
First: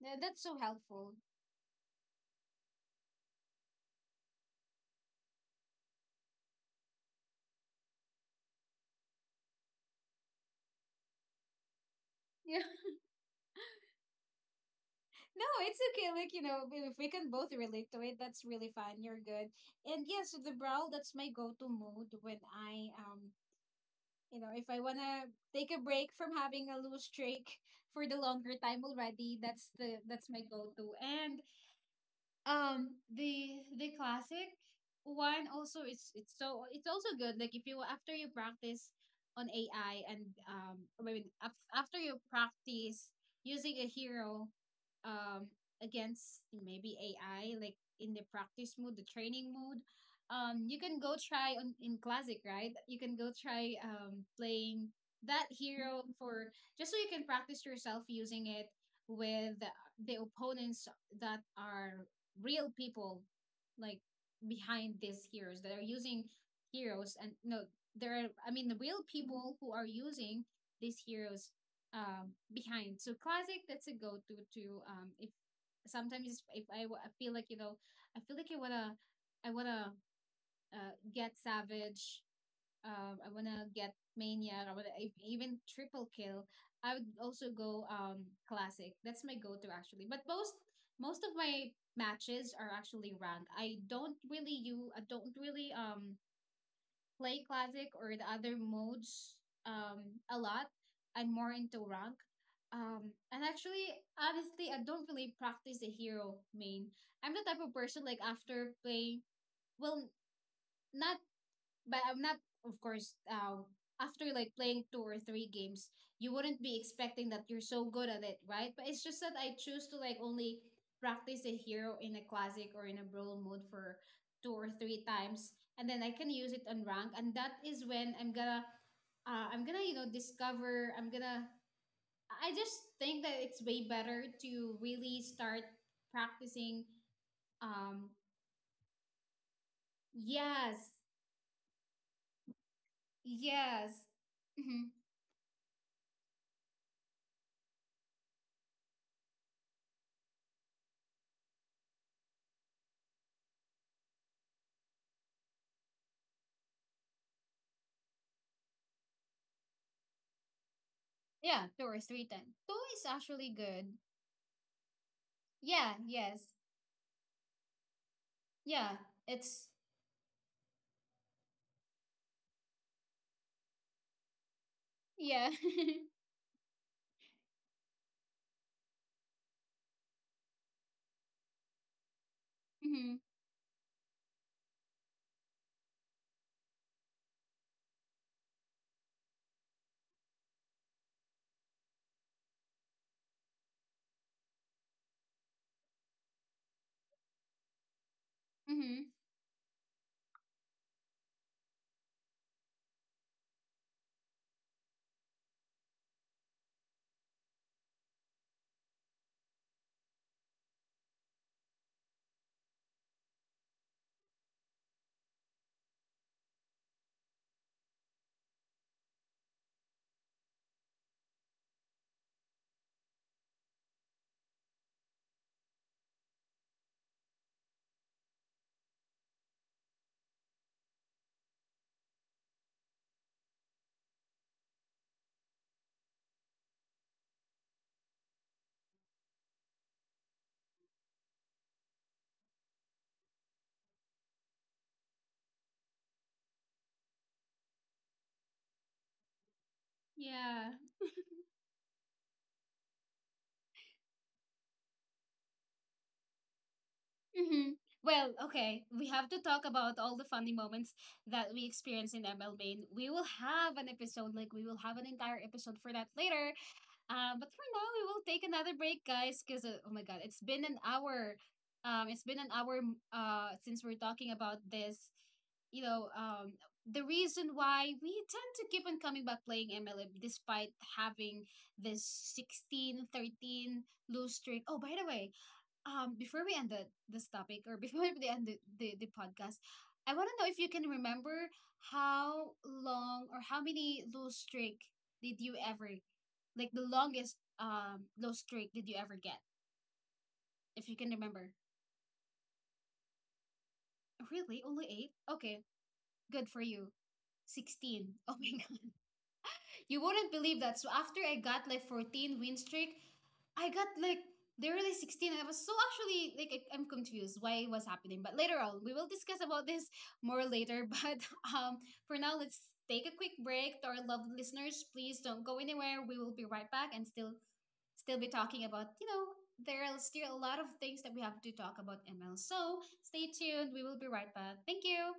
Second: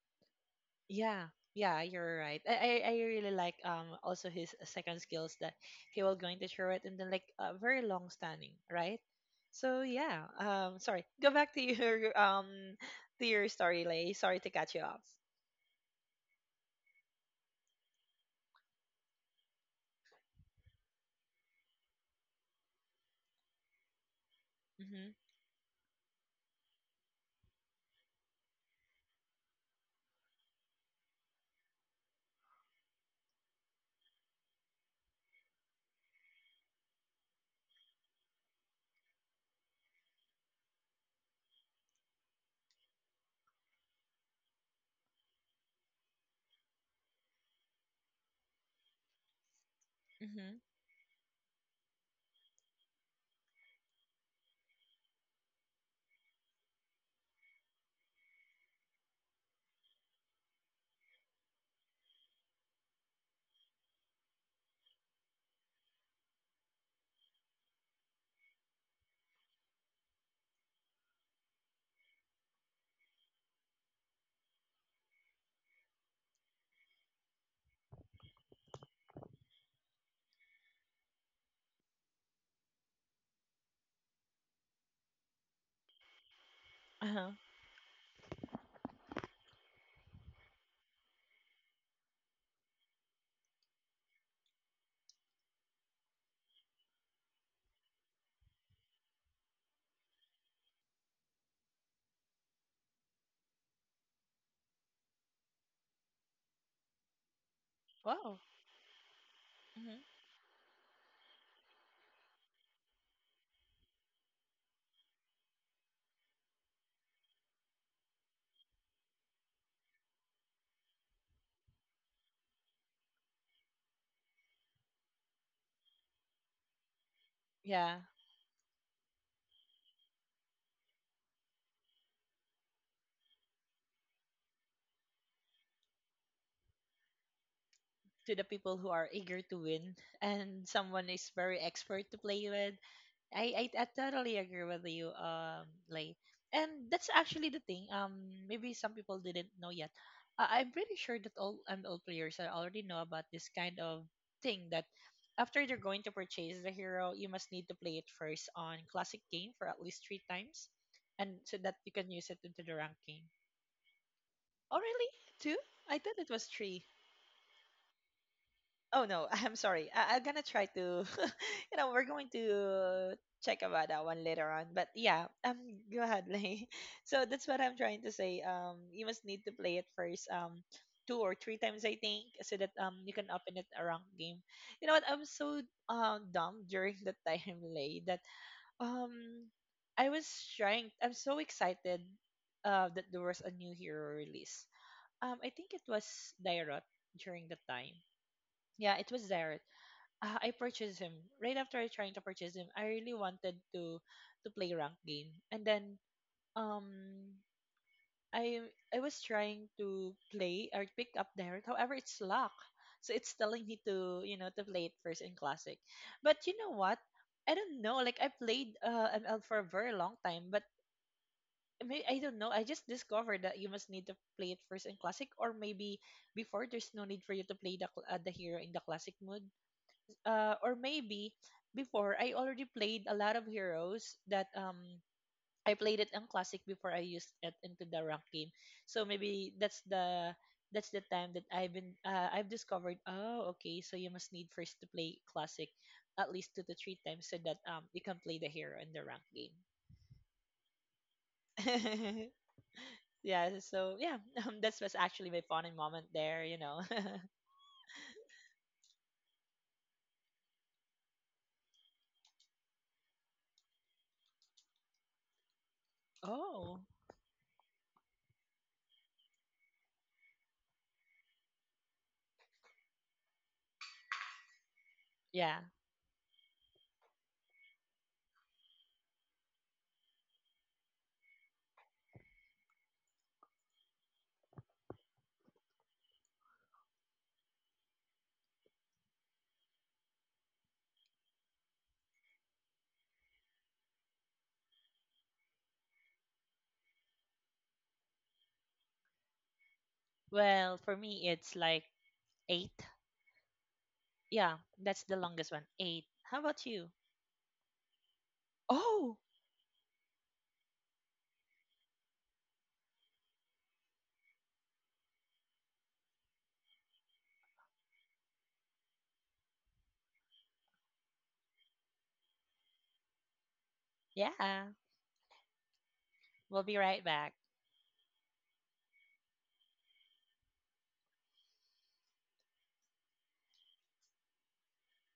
That's so helpful.
Yeah, yeah, you're right. I really like also his second skills that he will going to throw it and then like very long standing, right? So yeah, sorry. Go back to your um to your story, Lay. Sorry to catch you off.
No, it's okay. Like, you know, if we can both relate to it, that's really fun. You're good. And yes, the growl, that's my go-to mood when I you know, if I
Mhm.
wanna take a break from having a loose streak for the longer time already, that's the that's my go-to. And the classic one also, it's also good. Like if you, after you practice on AI and I mean, after you practice using a hero, um, against maybe AI, like in the practice mode, the training mode,
Mhm.
you can go try on in classic, right? You can go try playing that hero for, just so you can practice yourself using it with the opponents that are real people, like behind these heroes that are using heroes. And no there are I mean the real people who are using these heroes behind. So classic, that's a go-to to if sometimes, if I feel like, you know, I feel like I wanna get savage, I wanna get maniac. I wanna even triple kill. I would
Uh huh.
also go classic. That's my go to actually. But most of my matches are actually ranked. I don't really play classic or the other modes a lot. I'm more into rank. And actually, honestly, I don't really practice the hero main. I'm the type of person like
Wow.
after playing, well, not, but I'm not, of course, after like playing two or three games, you wouldn't be expecting that you're so good at it, right? But it's just that I choose to like only practice a hero in a classic or in a brawl mode for two or three times, and then I can use it on rank, and that is
Yeah,
when I'm gonna, I'm gonna, you know, discover. I'm gonna. I just think that it's way better to really start practicing. Um.
to the people who are eager to win and
Yes.
someone is very expert to play with. I
Yes.
totally agree with
Mhm.
you, like, and that's actually the thing, maybe some people didn't know yet. I'm pretty sure that all and all players are already know about this kind of thing that after you're going to purchase the hero you must need to play it first on classic game for at least three times, and so
Yeah,
that
two
you
or
can use
three
it
ten.
into the
Two
rank
is
game.
actually good.
Oh really? Two? I
Yeah,
thought it was
yes.
three.
Yeah,
Oh no, I'm
it's
sorry. I'm gonna try to, you know, we're going to check about that one later on. But yeah,
yeah.
go ahead, Lay. So that's what I'm trying to say. You must need to play it first, two or three times, I think, so that you
Mhm.
can open it a ranked game. You know what? I'm so dumb during the time, Lay, that um I was trying. I'm so excited that there was a new hero release. I think it was Dairot during the time. Yeah, it
Mhm.
was there. I purchased him right after I trying to purchase him. I really wanted to play rank game, and then um I I was trying to play or pick up Derek. However, it's lock, so it's telling me to you know to play it first in classic. But you know what? I don't know. Like I played ML for a very long time, but may- I don't know. I just discovered that you must need to play it first in classic, or maybe before there's no need for you to play the cl- the hero in the classic mode, or maybe before I already played a lot of heroes that I played it in classic before I used it into the rank game. So maybe that's the time that I've been I've discovered. Oh, okay. So you must need first to play classic at least two to three times so that you can play the hero in the rank game.
Yeah.
Yeah. So yeah, that was actually my fun moment there. You know.
Mhm. Well, okay, we have to talk about all the funny moments that we experience in ML Main. We will have an episode, like we will have an entire episode for that later.
Oh.
But for now, we will take another break, guys, because oh my god, it's been an hour. It's been an hour. Since we're talking about this,
Yeah.
you know, the reason why we tend to keep on coming back playing MLM despite having this 16, 13 lose streak. Oh, by the way, um, before we end this topic, or before we end the podcast, I want to know if you can remember how long or how many lose streak did you ever like the longest lose streak did you ever get,
Well,
if you
for
can
me,
remember.
it's like eight. Yeah,
Really, only
that's
eight,
the longest
okay,
one. Eight. How
good for
about
you.
you?
16, oh my god,
Oh,
you wouldn't believe that. So after I got like 14 win streak, I got like, they were like 16, and I was so actually like, I'm confused why it was happening. But later on, we will discuss about this more later. But um, for now, let's take a quick break to our loved
yeah,
listeners. Please don't go anywhere. We will be
we'll
right
be
back
right
and still
back.
still be talking about, you know, there are still a lot of things that we have to talk about ML. So stay tuned. We will be right back. Thank you.